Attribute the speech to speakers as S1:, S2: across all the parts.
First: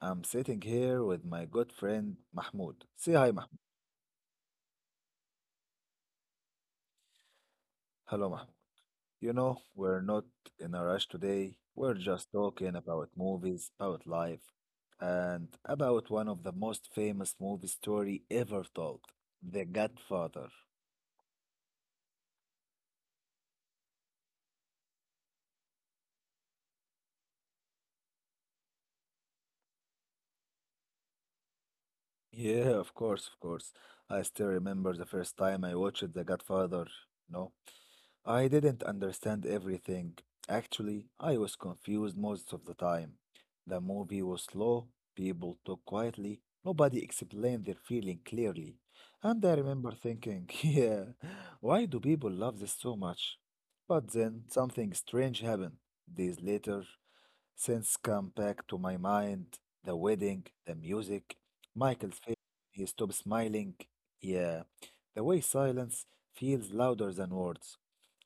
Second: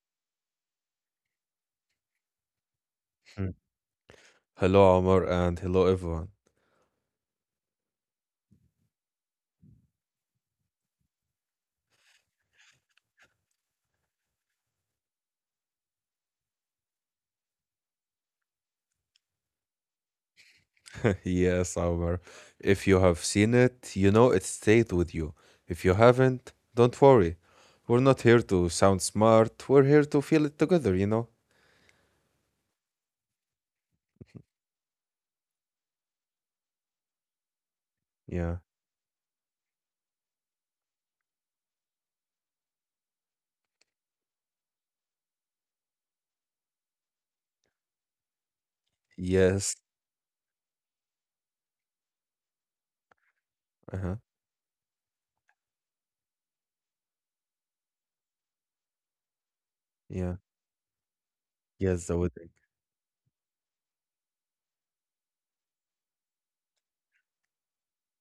S1: I'm sitting here with my good friend Mahmoud. Say hi,
S2: Mm.
S1: Mahmoud.
S2: Hello, Omar, and hello, everyone.
S1: Hello, Mahmoud. We're not in a rush today. We're just talking about movies, about life, and about one of the most famous movie story ever told, The Godfather.
S2: Yes, Omar. If you have seen it, you know it stayed with you. If you haven't, don't worry. We're not here to sound smart. We're here to feel it together, you know?
S1: Yeah, of course, of course. I still remember the first time I watched The Godfather. No? I
S2: Yeah.
S1: didn't understand everything. Actually, I was confused most of the time. The movie was slow, people talked quietly, nobody explained their feeling clearly. And I
S2: Yes.
S1: remember thinking, yeah, why do people love this so much?
S2: Uh
S1: But
S2: huh.
S1: then something strange happened. Days later, since come back to my mind, the
S2: Yeah.
S1: wedding, the music,
S2: Yes,
S1: Michael's
S2: the
S1: face,
S2: wedding.
S1: he stopped smiling. Yeah, the way silence feels louder than words.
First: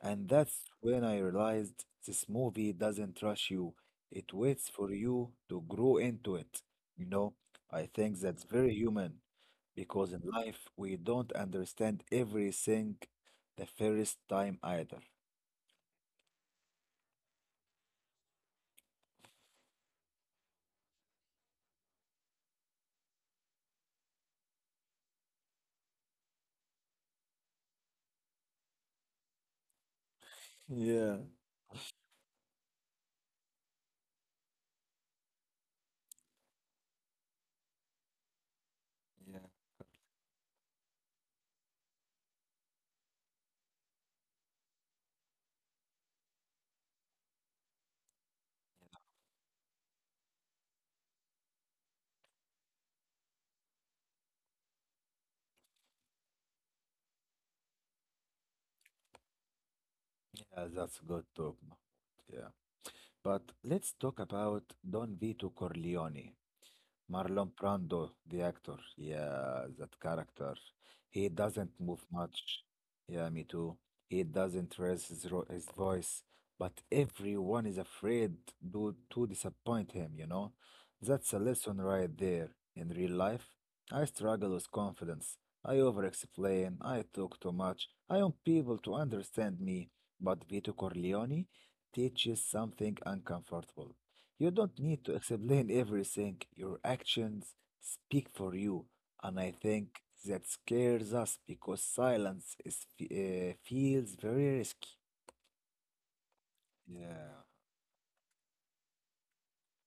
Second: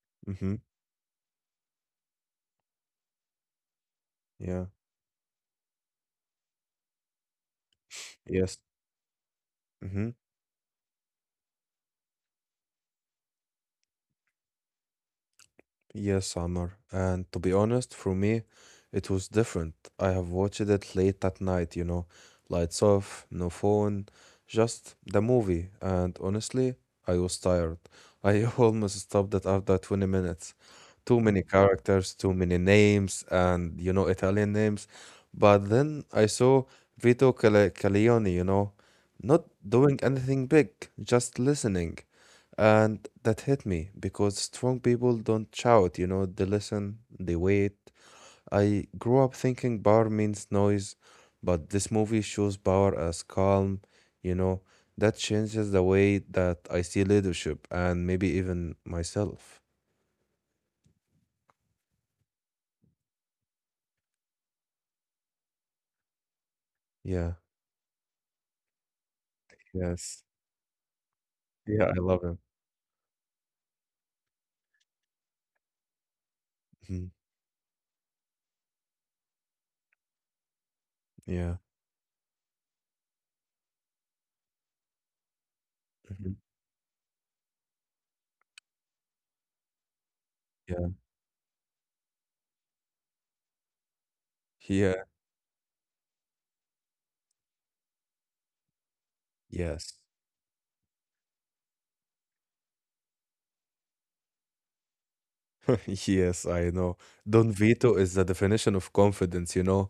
S1: And
S2: Mm hmm.
S1: that's when I realized this movie doesn't rush you, it
S2: Yeah.
S1: waits for you to grow into it. You know, I think that's
S2: Yes.
S1: very human
S2: Mm-hmm.
S1: because in life we don't understand everything the first time either.
S2: Yes, Amar. And to be honest, for me, it was different. I have watched it late at night, lights off, no phone, just the movie. And honestly, I was tired. I almost stopped it after 20 minutes.
S1: Yeah,
S2: Too many characters, too many names, and, Italian names. But then I saw Vito Corleone,
S1: yeah.
S2: not doing anything big, just listening. And that hit me because strong people don't shout, they listen, they wait. I grew up thinking power means noise, but this movie shows power as calm, you know. That changes the way that I see leadership and maybe even myself.
S1: Yeah, that's good talk. Yeah. But let's talk about Don Vito Corleone.
S2: Yeah,
S1: Marlon Brando, the actor. Yeah, that
S2: yes.
S1: character. He doesn't
S2: Yeah, I
S1: move
S2: love him.
S1: much. Yeah, me too. He doesn't raise his, his voice, but
S2: Mhm.
S1: everyone is afraid to, disappoint him, you know? That's a
S2: Yeah.
S1: lesson right there. In real life, I struggle with confidence. I over
S2: Mhm.
S1: explain, I talk too much, I want people to understand me. But Vito
S2: Yeah.
S1: Corleone teaches something uncomfortable. You don't
S2: Yeah.
S1: need to explain everything. Your actions speak for you. And I
S2: Yes.
S1: think that scares us because silence is, feels very risky.
S2: Yes, I know.
S1: Yeah,
S2: Don Vito is the definition of confidence.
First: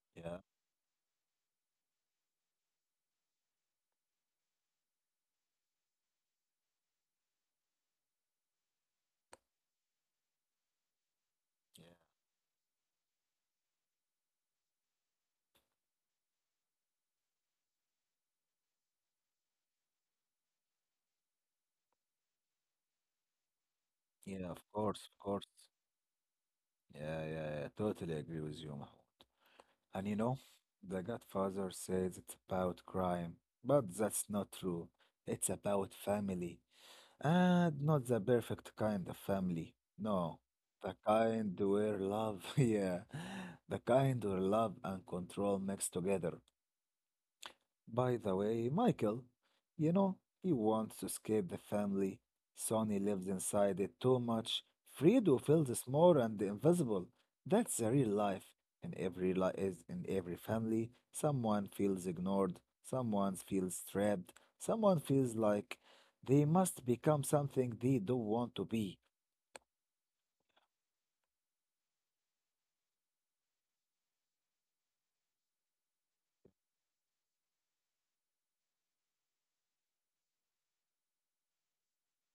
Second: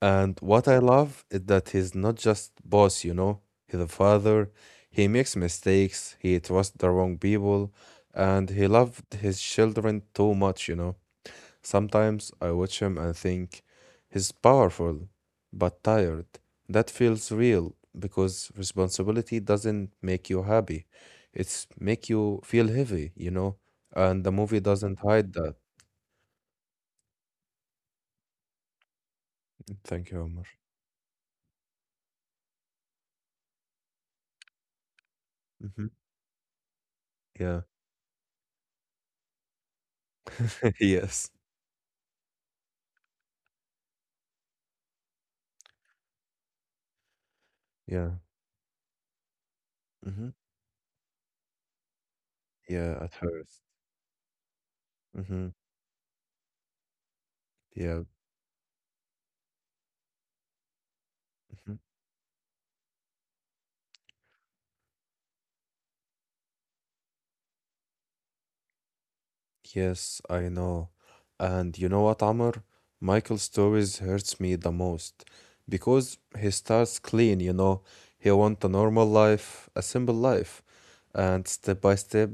S2: And
S1: yeah,
S2: what I love is that he's not just boss, he's a father. He makes mistakes, he trusts the wrong people, and he loved his children too much. Sometimes I watch him and think he's powerful but tired. That feels real because responsibility doesn't make you happy. It's make you feel heavy, and the
S1: yeah, yeah, of
S2: movie doesn't
S1: course, of
S2: hide
S1: course.
S2: that.
S1: Yeah, yeah, yeah, totally agree with you, Mahmoud. And
S2: Thank you, Omar.
S1: The Godfather says it's about crime, but that's not true. It's
S2: Hmm.
S1: about family.
S2: Yeah.
S1: And not the perfect kind of family. No, the
S2: Yes.
S1: kind where love, yeah, the kind where love and control mix together.
S2: Yeah.
S1: By the way, Michael,
S2: Mhm.
S1: he wants to escape the family. Sonny
S2: Yeah, at
S1: lives
S2: first.
S1: inside it too much. Fredo
S2: Mm-hmm.
S1: feels small and invisible. That's the
S2: Yeah.
S1: real life. In every li- is in every family, someone
S2: Hmm.
S1: feels ignored, someone feels trapped, someone feels like they must become something they don't want to be.
S2: Yes, I know. And you know what, Amr? Michael's stories hurts me the most because he starts clean. He want a normal life, a simple life, and step by step,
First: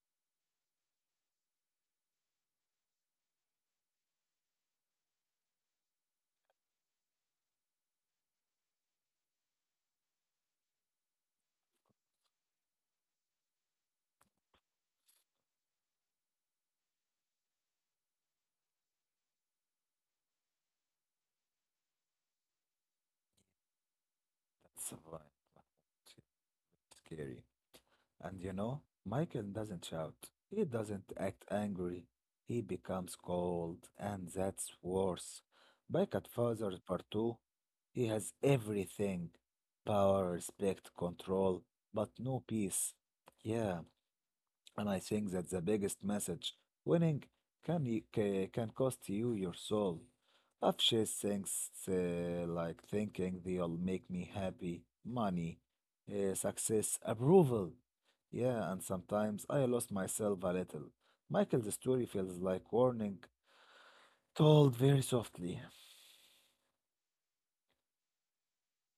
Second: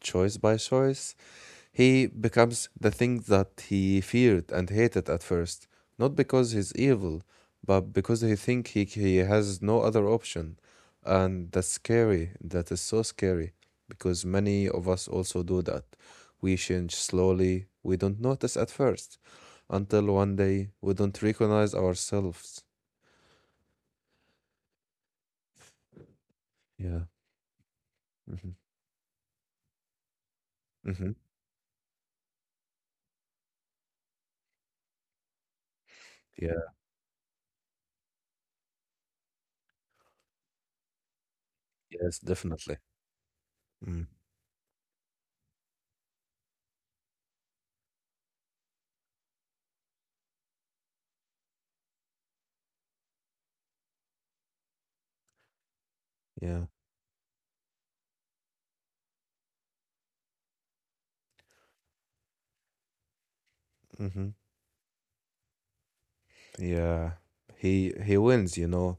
S2: choice by choice. He becomes the thing that he feared and hated at first, not because he's evil, but because he think he has no other option. And that's scary. That is so scary because many of us also do that. We change slowly. We don't notice at first until one day we don't recognize ourselves.
S1: That's why-
S2: Yeah.
S1: scary. And
S2: Mm-hmm.
S1: Michael doesn't shout. He doesn't
S2: Mm-hmm.
S1: act angry. He becomes cold, and that's worse. By
S2: Yeah.
S1: father's Part 2, he has everything power, respect, control, but
S2: Yes,
S1: no
S2: definitely.
S1: peace. Yeah,
S2: Mm.
S1: and I think that's the biggest message. Winning can cost you your soul. Afshes thinks like thinking they'll make me happy, money,
S2: Yeah.
S1: success, approval. Yeah, and sometimes I lost myself a little. Michael's story feels like warning,
S2: Mm-hmm.
S1: told very softly.
S2: Yeah, he wins,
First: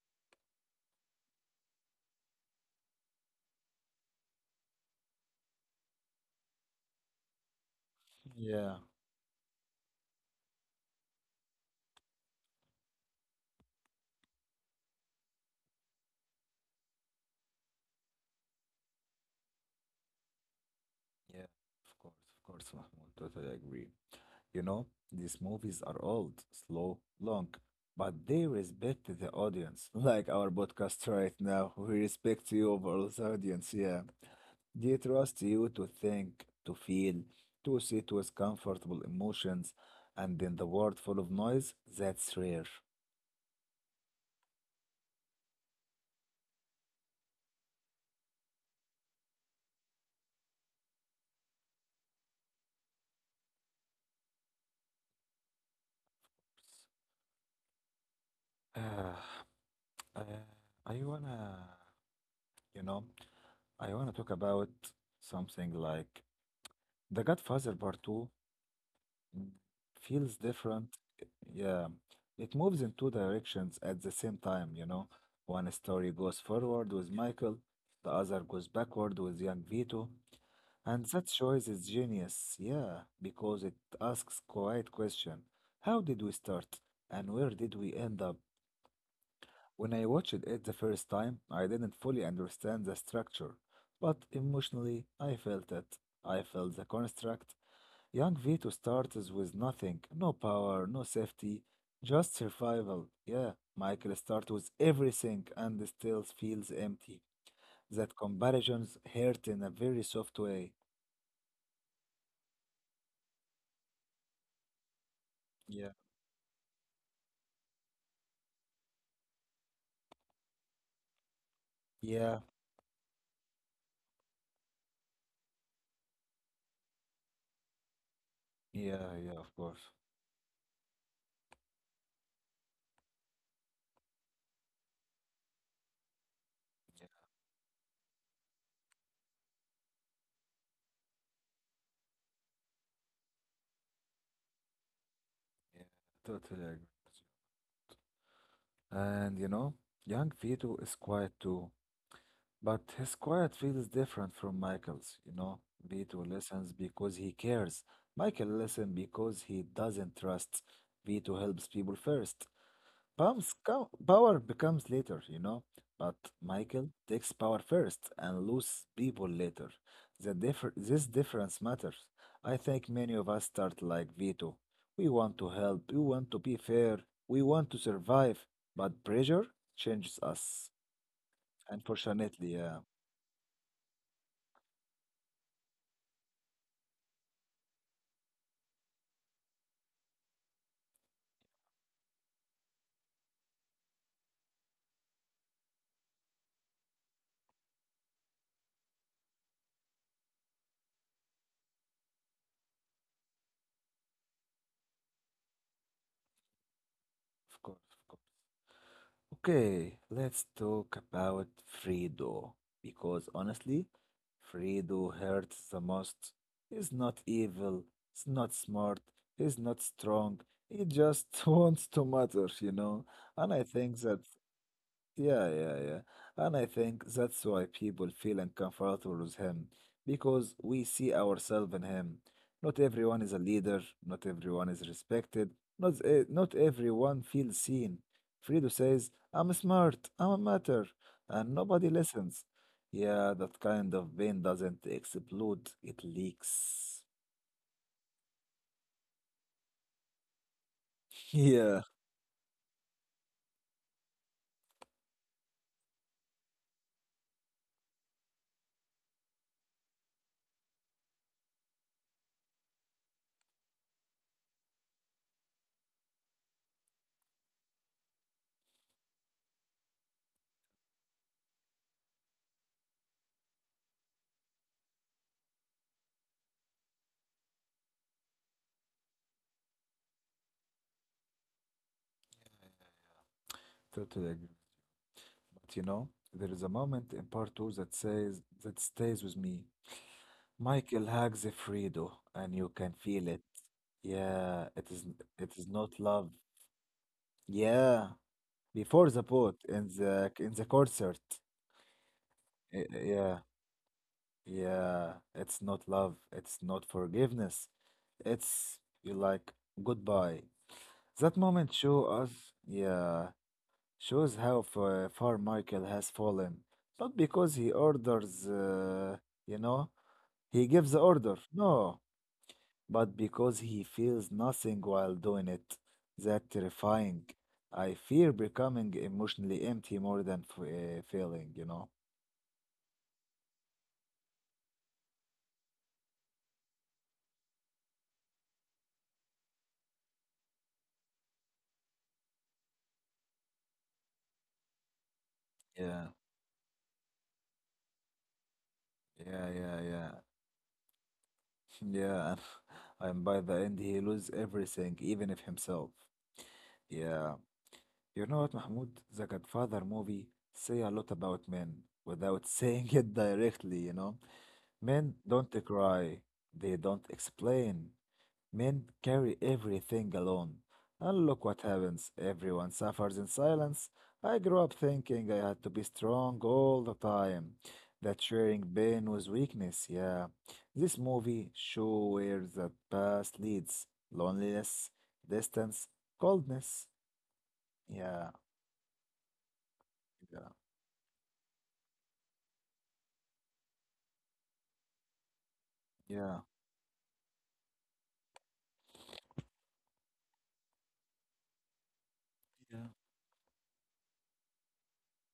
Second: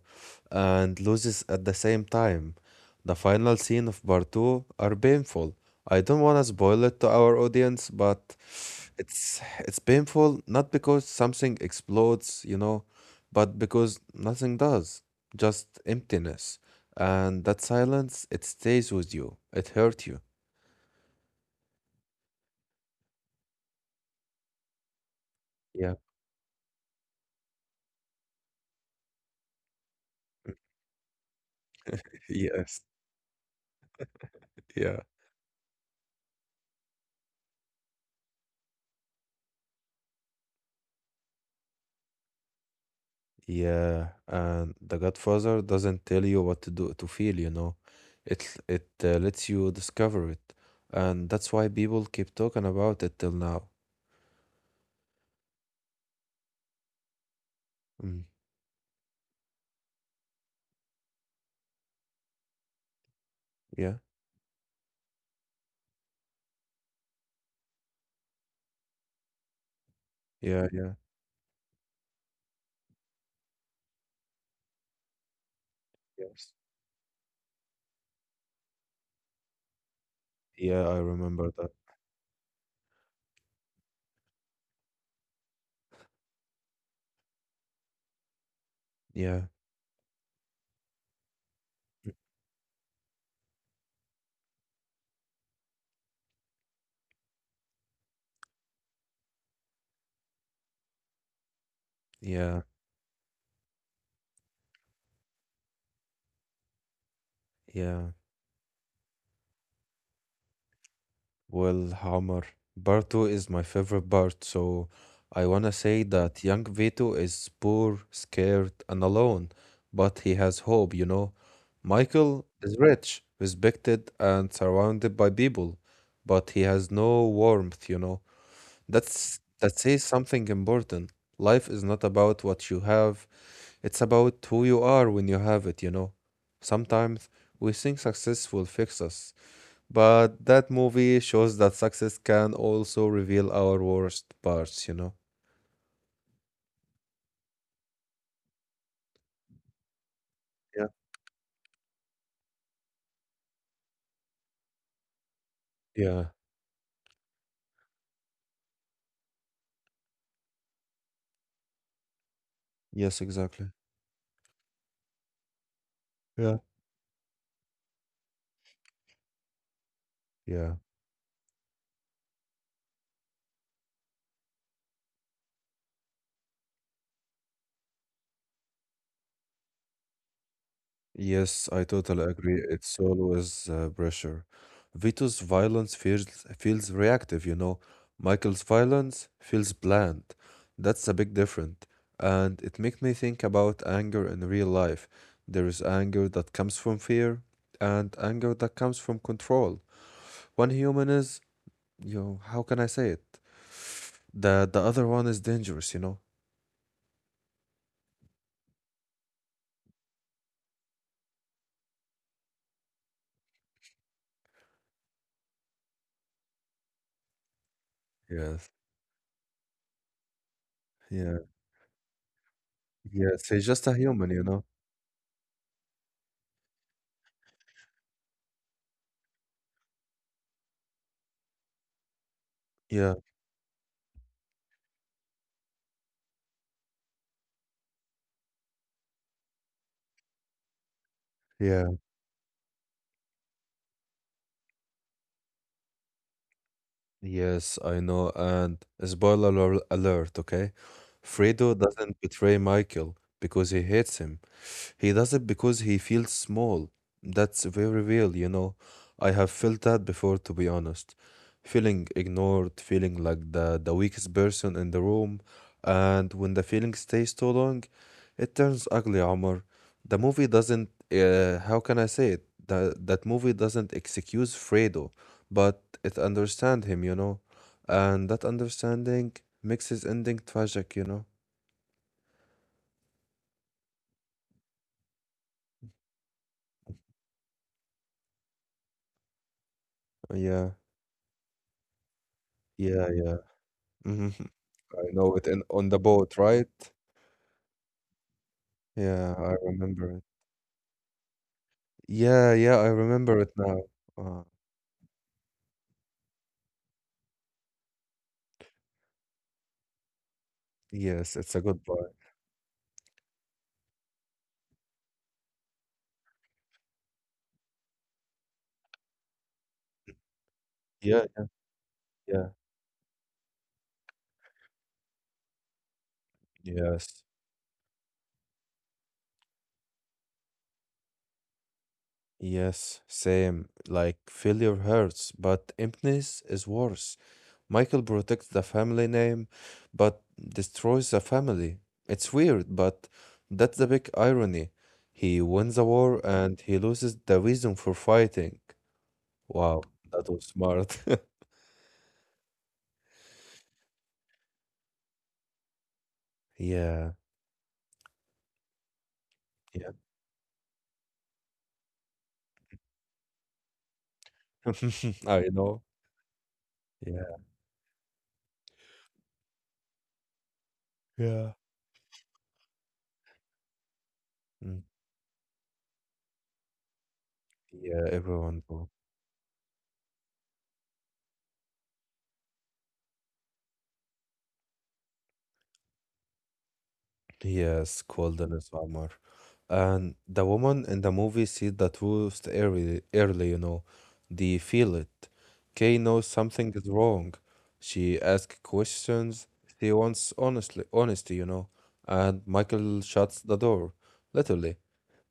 S2: and loses at the same time. The final scene of part two are painful. I don't want to spoil it to our audience, but
S1: Yeah,
S2: it's painful not because something explodes, but because nothing does. Just emptiness. And that silence, it stays with you. It hurt you.
S1: yeah, of course, Mahmoud, totally agree. These movies
S2: Yeah.
S1: are old, slow, long, but they respect the audience. Like our podcast right now, we respect you
S2: Yes.
S1: over the audience, yeah. They
S2: Yeah.
S1: trust you to think, to feel, to sit with comfortable emotions, and in the world full of noise, that's rare.
S2: Yeah, and The Godfather doesn't tell you what to do to feel. It lets you discover it, and that's why people keep talking about it till now. Mm.
S1: Uh, uh, I wanna, you know, I
S2: Yeah,
S1: wanna talk about something like The Godfather Part 2 feels
S2: yeah, yeah,
S1: different. Yeah, it moves in two directions at the same time, you know. One story goes
S2: yes.
S1: forward with Michael, the other goes backward with young Vito,
S2: Yeah, I
S1: and that
S2: remember
S1: choice
S2: that.
S1: is genius, yeah, because it asks quite question. How did we start and where did we end up?
S2: Yeah,
S1: When I watched it the first time, I didn't fully understand the structure, but emotionally I felt it. I felt the construct, Young Vito starts with nothing, no power, no safety, just
S2: yeah,
S1: survival. Yeah, Michael starts with everything and still feels empty.
S2: yeah.
S1: That comparisons hurt in a very soft way.
S2: Well, Hammer, part two is my favorite part, so I wanna
S1: Yeah,
S2: say that young Vito is poor, scared, and alone, but he has hope.
S1: yeah,
S2: Michael is rich, respected, and surrounded by people, but he has no warmth.
S1: yeah, yeah,
S2: That's
S1: of
S2: that
S1: course.
S2: says something important. Life is not about what you have, it's about who you are when you have it. Sometimes we think success will fix us. But that movie shows that success can also reveal our worst parts, you know?
S1: Yeah, totally agree. And young Vito
S2: Yeah.
S1: is quiet too, but his quiet feels different from Michael's, you know. Vito
S2: Yeah.
S1: listens because he cares. Michael listens because he doesn't trust. Vito helps people first.
S2: Yes, exactly.
S1: Power becomes later, you know, but
S2: Yeah.
S1: Michael takes power first and loses people later.
S2: Yeah.
S1: This difference matters. I think many of us start like Vito. We want to help, we want to be fair, we want to survive, but pressure changes us.
S2: Yes, I totally
S1: Unfortunately,
S2: agree.
S1: yeah,
S2: It's always pressure. Vito's violence feels reactive. Michael's violence feels bland. That's a big difference. And it makes me think about anger in real life. There is anger that comes from fear and anger that comes from control. One human is, yo, how can I say it? The other one is dangerous, you know?
S1: of course. Okay, let's talk about Fredo because honestly, Fredo hurts the most. He's not evil, he's not
S2: Yes.
S1: smart, he's not strong. He just
S2: Yeah.
S1: wants to matter, you know.
S2: Yes.
S1: And I
S2: He's just a
S1: think that
S2: human, you know?
S1: yeah, yeah, yeah. And I think that's why people feel uncomfortable with him, because we see ourselves in him. Not
S2: Yeah.
S1: everyone is a leader, not everyone is respected, not everyone feels seen. Fredo says, I'm smart, I'm a matter, and
S2: Yeah.
S1: nobody listens. Yeah, that kind of pain doesn't explode, it leaks.
S2: Yes, I know. And spoiler alert, okay? Fredo
S1: Yeah,
S2: doesn't betray Michael because he hates him. He does it because he feels small. That's very real. I have felt that before, to be honest. Feeling ignored, feeling like the weakest person in the room. And when the feeling stays too long, it turns ugly, Omar. The movie doesn't, how can I say it? That movie doesn't excuse Fredo, but it understands him. And that understanding makes his ending tragic.
S1: totally agree. But there is a moment in part two that says, that stays with me.
S2: Yeah,
S1: Michael hugs Fredo, and you can
S2: yeah,
S1: feel it.
S2: yeah. Hmm.
S1: Yeah, it is
S2: I know it
S1: it
S2: in
S1: is
S2: on
S1: not
S2: the
S1: love.
S2: boat, right?
S1: Yeah, before the
S2: Yeah, I
S1: boat in
S2: remember it.
S1: the concert.
S2: Yeah, yeah,
S1: Y-
S2: I
S1: Yeah,
S2: remember it now. Uh,
S1: yeah, it's not love. It's not forgiveness. It's you like goodbye. That
S2: yes, it's a
S1: moment
S2: good
S1: show
S2: goodbye.
S1: us. Yeah, shows how far Michael has fallen. Not because he orders. You know, he gives the
S2: Yeah,
S1: order. No,
S2: yeah.
S1: but because he feels nothing while doing it. That terrifying.
S2: Yes.
S1: I fear becoming emotionally empty more than f failing, you know.
S2: Yes, same. Like failure hurts, but emptiness is worse. Michael protects the family name, but destroys the family. It's weird, but that's the big irony. He wins the
S1: Yeah,
S2: war and he loses the reason for fighting.
S1: yeah, yeah,
S2: Wow,
S1: yeah,
S2: that was smart.
S1: yeah. And, and by the end, he loses everything, even if himself.
S2: Yeah.
S1: Yeah. You know what, Mahmoud? The Godfather movie say a lot about men without saying it directly, you know. Men
S2: I
S1: don't
S2: know.
S1: cry, they don't
S2: Yeah.
S1: explain, Men carry everything alone. And look
S2: Yeah.
S1: what happens. Everyone suffers in silence. I grew up
S2: Mm.
S1: thinking I had to be strong all the time,
S2: Yeah,
S1: that sharing
S2: everyone do.
S1: pain was weakness. Yeah. This movie shows where the past leads loneliness, distance, coldness.
S2: He is
S1: Yeah.
S2: called in his armor. And the
S1: Yeah.
S2: woman in the movie sees the truth early, early. They feel it. Kay knows
S1: Yeah.
S2: something is wrong. She asks questions. She wants honesty. And
S1: Yeah.
S2: Michael shuts the door, literally,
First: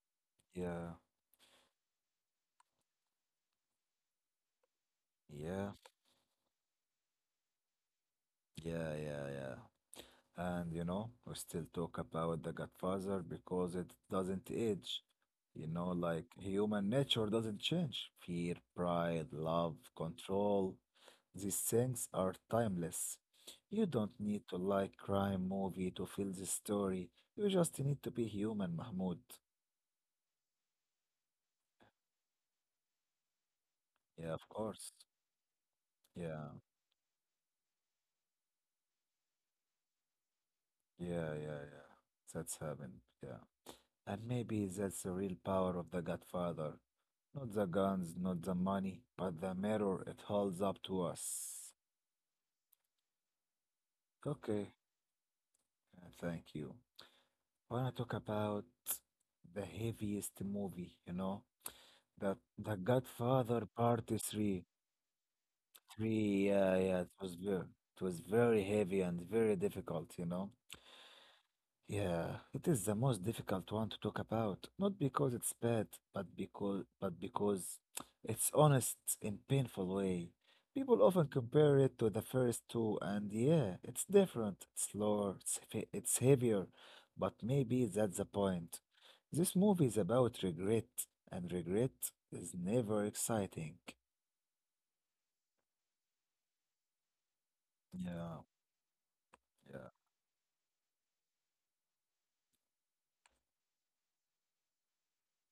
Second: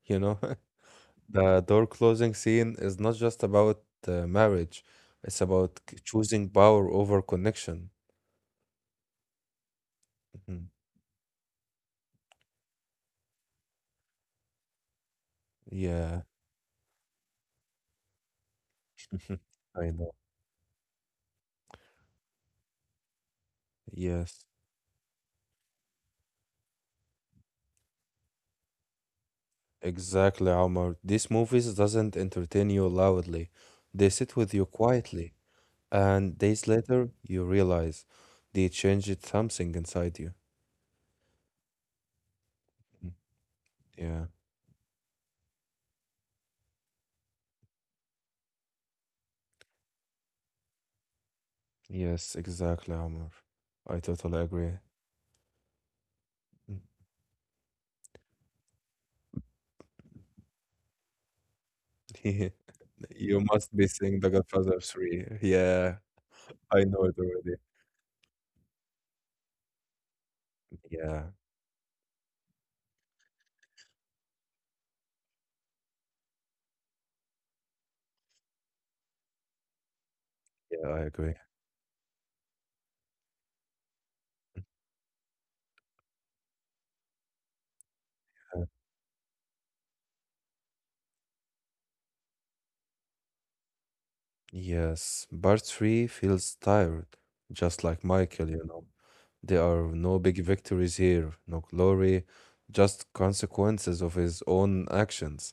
S2: you know.
S1: Yeah.
S2: The door closing scene is not just about marriage. It's
S1: Yeah.
S2: about choosing power over connection.
S1: Yeah. Yeah. Yeah.
S2: Mm-hmm.
S1: And we still talk about The Godfather because it doesn't age.
S2: Yeah.
S1: Like human nature doesn't change. Fear, pride, love,
S2: I know.
S1: control, these things are timeless. You don't need
S2: Yes,
S1: to like crime movie to feel the story. You just need to be human, Mahmoud.
S2: exactly, Omar. These movies doesn't entertain you loudly. They
S1: Yeah,
S2: sit
S1: of
S2: with you
S1: course.
S2: quietly, and
S1: Yeah,
S2: days later you realize they changed something inside you.
S1: yeah, yeah, yeah. That's heaven.
S2: Mm,
S1: Yeah. And
S2: yeah.
S1: maybe that's the real power of The Godfather. Not the guns, not the money, but the mirror it holds up to us.
S2: Yes, exactly, Omar. I totally agree.
S1: Okay, thank you.
S2: Mm.
S1: I wanna talk about the heaviest movie, you know? The The
S2: You
S1: Godfather
S2: must be
S1: Part
S2: seeing The
S1: 3.
S2: Godfather 3. Yeah,
S1: 3, yeah,
S2: I know it already.
S1: it was very heavy and very difficult, you know?
S2: Yeah,
S1: Yeah, it is the most difficult one to talk about, not because it's bad, but because it's honest in painful way.
S2: yeah, I
S1: People often
S2: agree.
S1: compare it to the first two, and yeah, it's different. It's slower, it's, it's heavier, but maybe that's the point. This movie is about regret, and regret is never exciting.
S2: Yes, part 3 feels tired, just like
S1: Yeah,
S2: Michael. There are
S1: yeah,
S2: no big victories here, no glory, just consequences of his own actions.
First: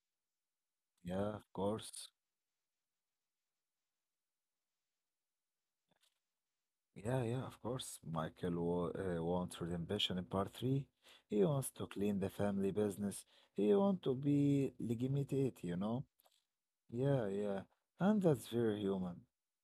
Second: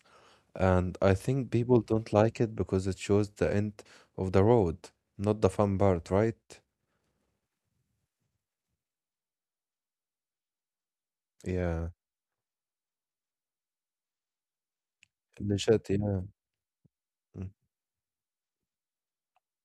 S2: And I
S1: yeah, of
S2: think people
S1: course.
S2: don't like it because it shows the end of the road, not the fun part, right?
S1: Yeah, yeah, of course. Michael wa wants redemption in part three. He wants
S2: Yeah.
S1: to clean the family business. He wants to be
S2: اللي
S1: legitimate, you
S2: شات-
S1: know?
S2: yeah.
S1: Yeah,
S2: Mm.
S1: yeah. And that's very human.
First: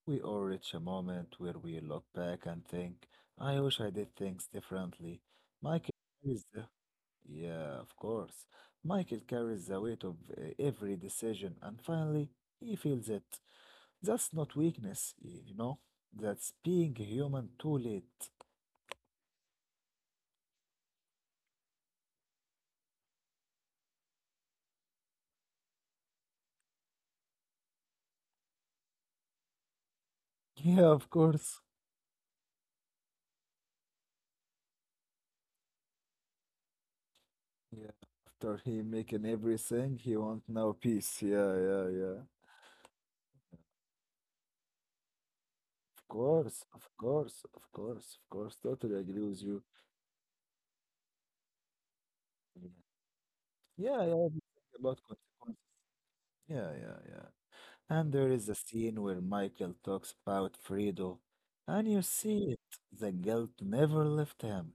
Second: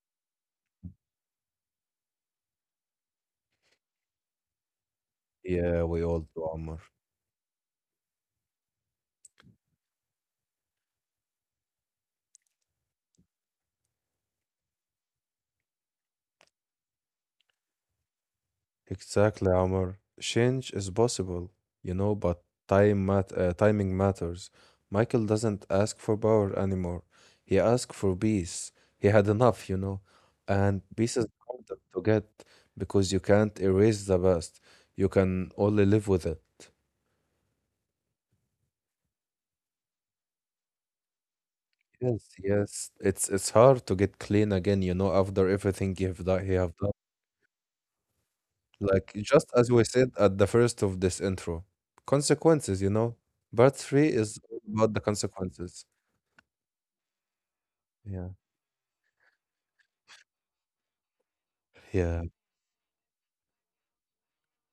S1: We all reach a moment where we look back and think, I wish I did things differently.
S2: Yeah,
S1: Michael
S2: we all do,
S1: carries the,
S2: Omar.
S1: yeah, of course. Michael carries the weight of every decision, and finally, he feels it. That's not weakness, you know? That's being human too late.
S2: Exactly, Omar. Change is possible, but time mat timing matters. Michael doesn't ask for power anymore. He asks for peace. He had enough, and
S1: Yeah, of
S2: peace is
S1: course.
S2: hard to get because you can't erase the past. You can only live with it.
S1: Yeah, after he making everything, he want now peace. Yeah, yeah, yeah.
S2: Yes, yes. It's hard to get clean again, after everything
S1: Of
S2: you
S1: course,
S2: have
S1: of
S2: done.
S1: course, of course, of course. Totally
S2: Like
S1: agree with
S2: just
S1: you.
S2: as we said at the first of this intro, consequences. Part
S1: Yeah,
S2: three
S1: yeah. Everything
S2: is all about
S1: about
S2: the
S1: consequences.
S2: consequences.
S1: Yeah, yeah, yeah. And there
S2: Yeah.
S1: is a scene where Michael talks about Fredo, and you
S2: Yeah.
S1: see it. The guilt never left him.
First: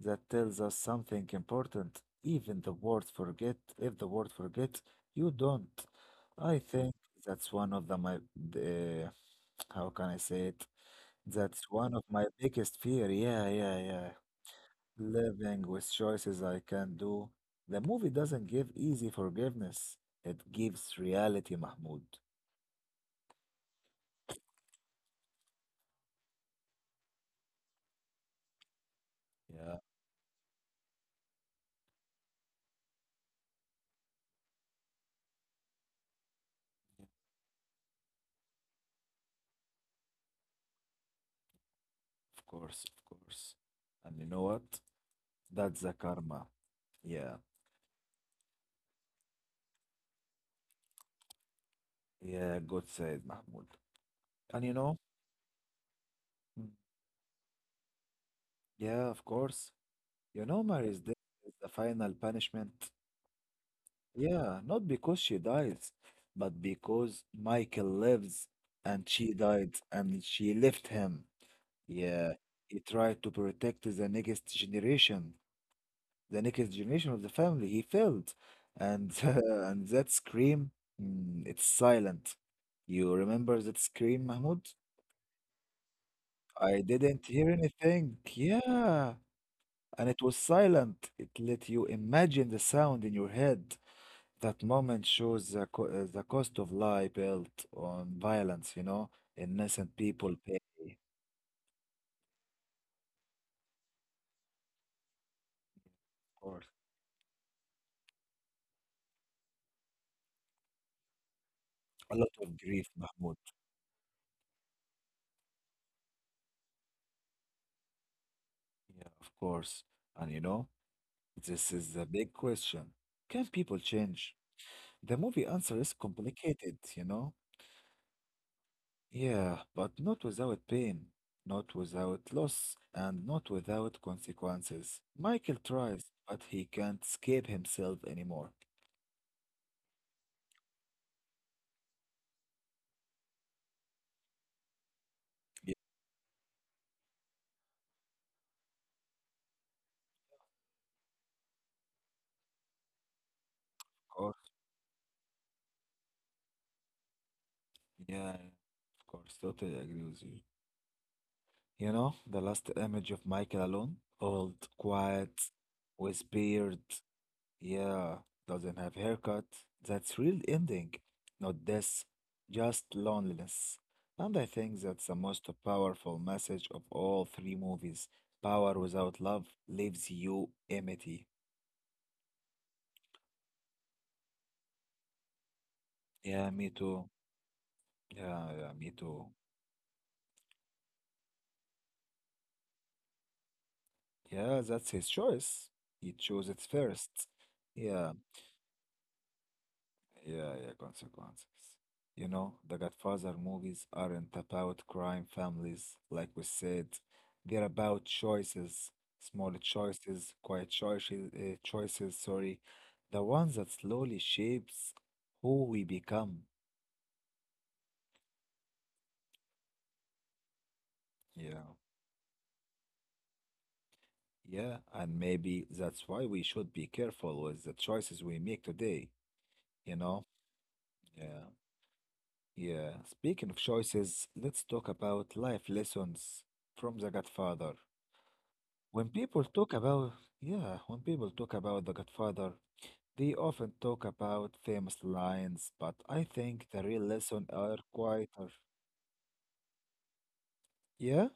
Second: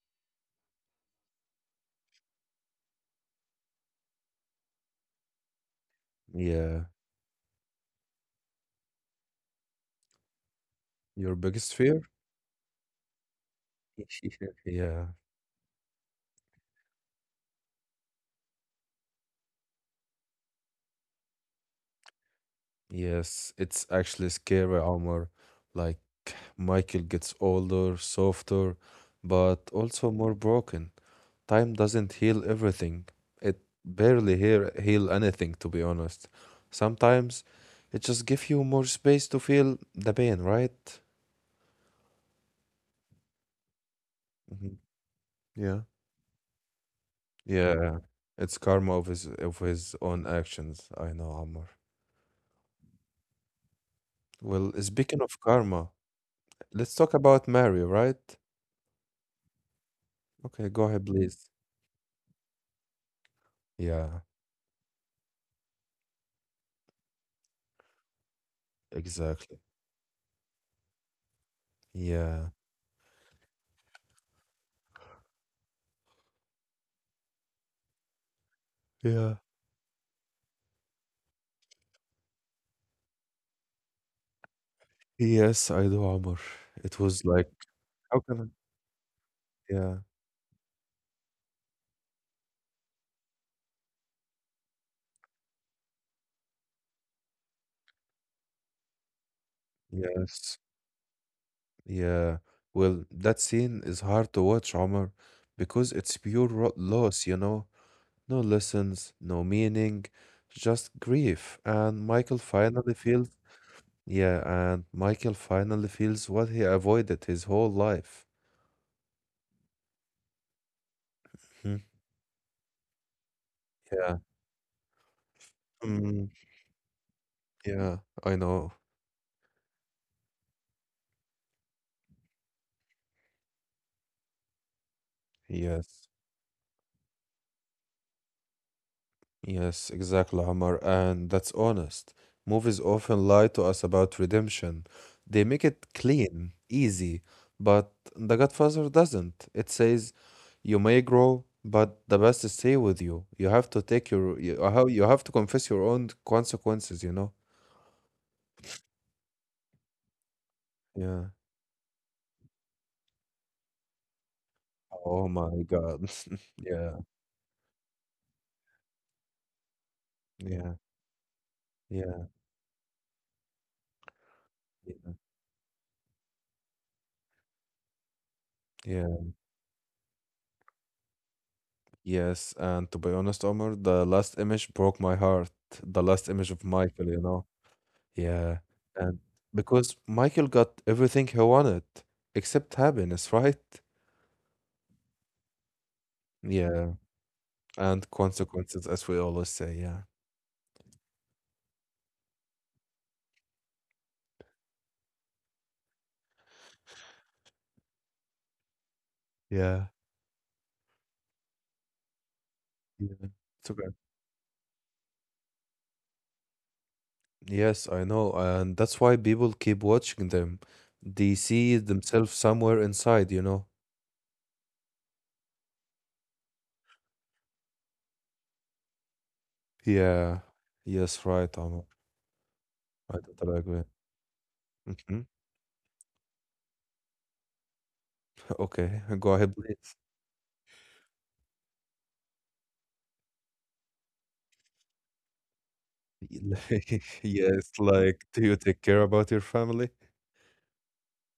S1: That tells us something important. Even the word forget, if the word forget, you don't. I
S2: Yeah.
S1: think that's one of the my the How can I say it?
S2: Your
S1: That's
S2: biggest
S1: one
S2: fear?
S1: of my biggest fear. Yeah, yeah, yeah.
S2: Yeah.
S1: Living with choices I can do. The movie doesn't give easy forgiveness. It gives reality, Mahmoud.
S2: Yes. It's actually scary, Omar. Like Michael gets older, softer, but
S1: Yeah,
S2: also more broken. Time doesn't heal everything. It barely heal anything, to be honest. Sometimes it just gives you more space to feel the pain, right?
S1: of course, of course. And you know
S2: Mhm.
S1: what?
S2: Yeah,
S1: That's the karma. Yeah,
S2: yeah. It's karma of his own actions. I know, Ammar.
S1: yeah, God said, Mahmoud. And
S2: Well, speaking of karma,
S1: Mm,
S2: let's talk about Mary, right?
S1: yeah, of course.
S2: Okay, go
S1: Mary's
S2: ahead,
S1: death
S2: please.
S1: is the final punishment.
S2: Yeah,
S1: Yeah, not because she dies, but because Michael lives and she
S2: exactly.
S1: died and she left him. Yeah,
S2: Yeah,
S1: he tried to protect the next generation of the family. He failed. And
S2: yeah.
S1: and that scream, mm, it's silent. You remember that scream, Mahmoud?
S2: Yes, I do, Ammar.
S1: I
S2: It was
S1: didn't
S2: like,
S1: hear anything.
S2: how can I?
S1: Yeah,
S2: Yeah,
S1: and it was silent. It let you imagine the sound in your head. That moment shows the, the cost of lie built on violence, innocent people
S2: yes,
S1: pay for
S2: yeah. Well, that scene is hard to watch, Ammar, because it's pure loss, you know? No lessons, no meaning, just grief. And
S1: a lot
S2: Michael
S1: of grief,
S2: finally feels.
S1: Mahmoud.
S2: Yeah, and Michael finally feels what he avoided his whole life.
S1: Yeah, of course. And this
S2: Mhm.
S1: is the big question. Can people
S2: Yeah.
S1: change? The movie answer is
S2: Mm,
S1: complicated, you know?
S2: yeah, I know.
S1: Yeah, but not without pain, not without loss, and not without consequences. Michael
S2: Yes.
S1: tries, but he can't escape himself anymore.
S2: Yes, exactly, Omar. And that's honest. Movies often lie to us about redemption. They make
S1: Yeah,
S2: it clean, easy, but The Godfather doesn't. It says you may grow, but the best stay with you. You have to
S1: of
S2: take
S1: course.
S2: your you how you have to confess your own consequences, you know?
S1: Yeah, of course. Totally agree with you.
S2: Yeah.
S1: You know, the last image of Michael alone, old,
S2: Oh
S1: quiet,
S2: my God.
S1: with beard.
S2: Yeah.
S1: Yeah, doesn't have haircut. That's real
S2: Yeah.
S1: ending, not death,
S2: Yeah,
S1: just loneliness. And I think that's
S2: yeah,
S1: the most powerful message of all three movies. Power without
S2: yeah.
S1: love leaves you empty.
S2: Yes, and to be honest, Omar, the last image broke my heart. The last
S1: Yeah,
S2: image of
S1: me too.
S2: Michael.
S1: Yeah,
S2: Yeah,
S1: yeah, me
S2: and
S1: too.
S2: because Michael got everything he wanted except happiness, right?
S1: Yeah, that's his choice. He chose it
S2: Yeah,
S1: first.
S2: and
S1: Yeah.
S2: consequences, as we always say. Yeah,
S1: Yeah, yeah, consequences. You know, the Godfather movies aren't about crime families, like we said. They're about choices, small
S2: yeah.
S1: choices, quiet choices, choices, sorry.
S2: Yeah.
S1: The ones
S2: It's
S1: that
S2: okay.
S1: slowly shapes who we become.
S2: Yes, I know, and that's why people keep watching them. They
S1: Yeah.
S2: see themselves somewhere inside.
S1: Yeah, and maybe that's why we should be careful with the choices we make today, you know?
S2: Yeah. Yes,
S1: Yeah.
S2: right, Omar.
S1: Yeah.
S2: I
S1: Speaking of
S2: totally agree.
S1: choices, let's talk
S2: Mhm.
S1: about life lessons from The Godfather.
S2: Okay,
S1: When
S2: go
S1: people
S2: ahead,
S1: talk
S2: please.
S1: about, yeah, when people talk about The Godfather, they often talk about famous lines, but I think the
S2: Like,
S1: real lesson
S2: yes,
S1: are
S2: like, do
S1: quieter.
S2: you take care about your family?
S1: Yeah?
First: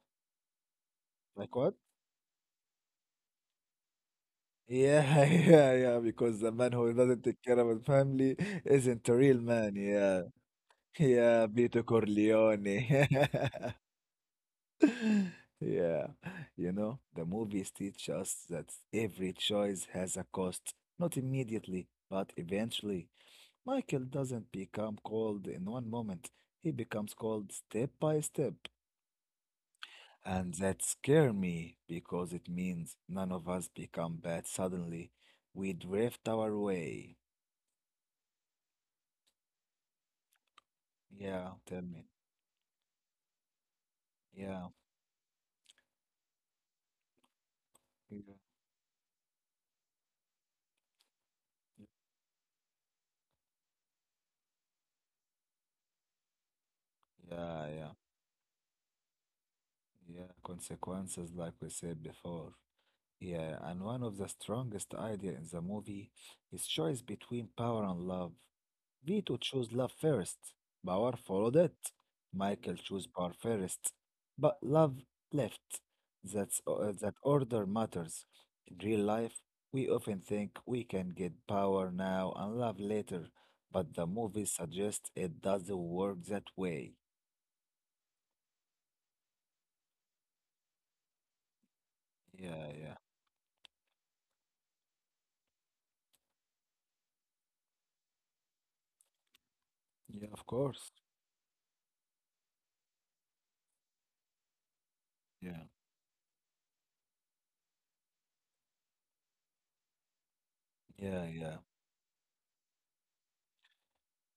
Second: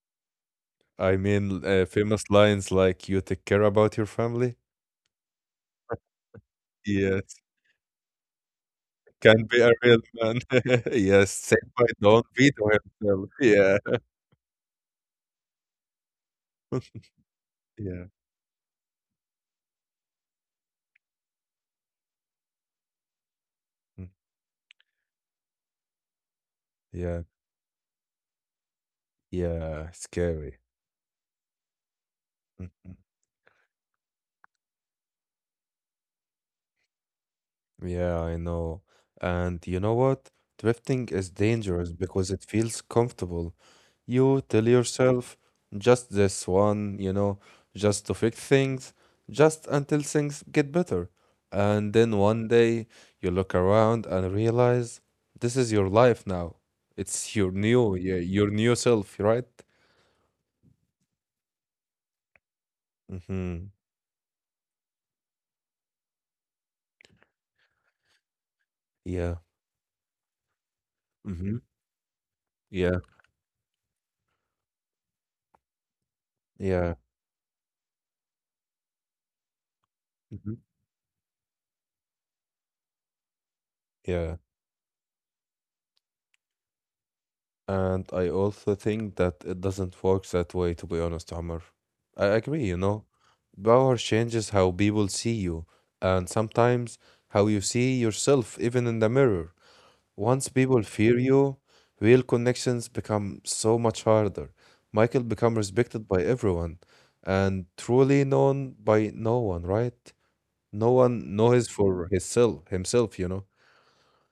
S2: I
S1: Like
S2: mean,
S1: what?
S2: famous lines like, "You take care about your family?"
S1: Yeah, yeah, because the man who doesn't
S2: Yes,
S1: take care of his family isn't a real
S2: can be a
S1: man.
S2: real
S1: Yeah,
S2: man. Yes,
S1: yeah,
S2: say
S1: Vito
S2: bye, don't veto
S1: Corleone.
S2: himself. Yeah.
S1: Yeah, you know, the movies
S2: Yeah.
S1: teach us that every choice has a cost, not immediately, but eventually. Michael
S2: Mm.
S1: doesn't become cold in one moment. He becomes
S2: Yeah.
S1: cold step by step.
S2: Yeah.
S1: And
S2: Scary.
S1: that scares me because it
S2: Mhm.
S1: means none of us become bad suddenly. We drift our way.
S2: Yeah, I know. And you know what? Drifting is
S1: Yeah, tell
S2: dangerous
S1: me.
S2: because it feels comfortable. You tell
S1: Yeah.
S2: yourself just this one, just to
S1: Yeah,
S2: fix things, just until things get better. And then one day you look around and realize this is your life now. It's your
S1: yeah, yeah.
S2: new, yeah, your new self, right?
S1: Yeah, consequences, like we said before. Yeah,
S2: Mm-hmm.
S1: and one of the strongest idea in the movie is choice between power and love. Vito
S2: Yeah.
S1: chose love first. Power followed
S2: Mm-hmm.
S1: it. Michael
S2: Yeah.
S1: chose power first. But love left. That's, uh,
S2: Yeah.
S1: that order matters. In real life, we often think
S2: Mm-hmm.
S1: we can get power now and love later, but the
S2: Yeah.
S1: movie suggests it doesn't work that way.
S2: And I also think that it doesn't work that way, to be honest, Omar. I
S1: Yeah,
S2: agree.
S1: yeah.
S2: Power changes how people see you, and sometimes how you see yourself, even in the mirror.
S1: Yeah, of
S2: Once people
S1: course.
S2: fear you, real connections become so much harder. Michael become
S1: Yeah.
S2: respected by everyone and truly known by no one, right? No
S1: Yeah,
S2: one
S1: yeah.
S2: knows for himself.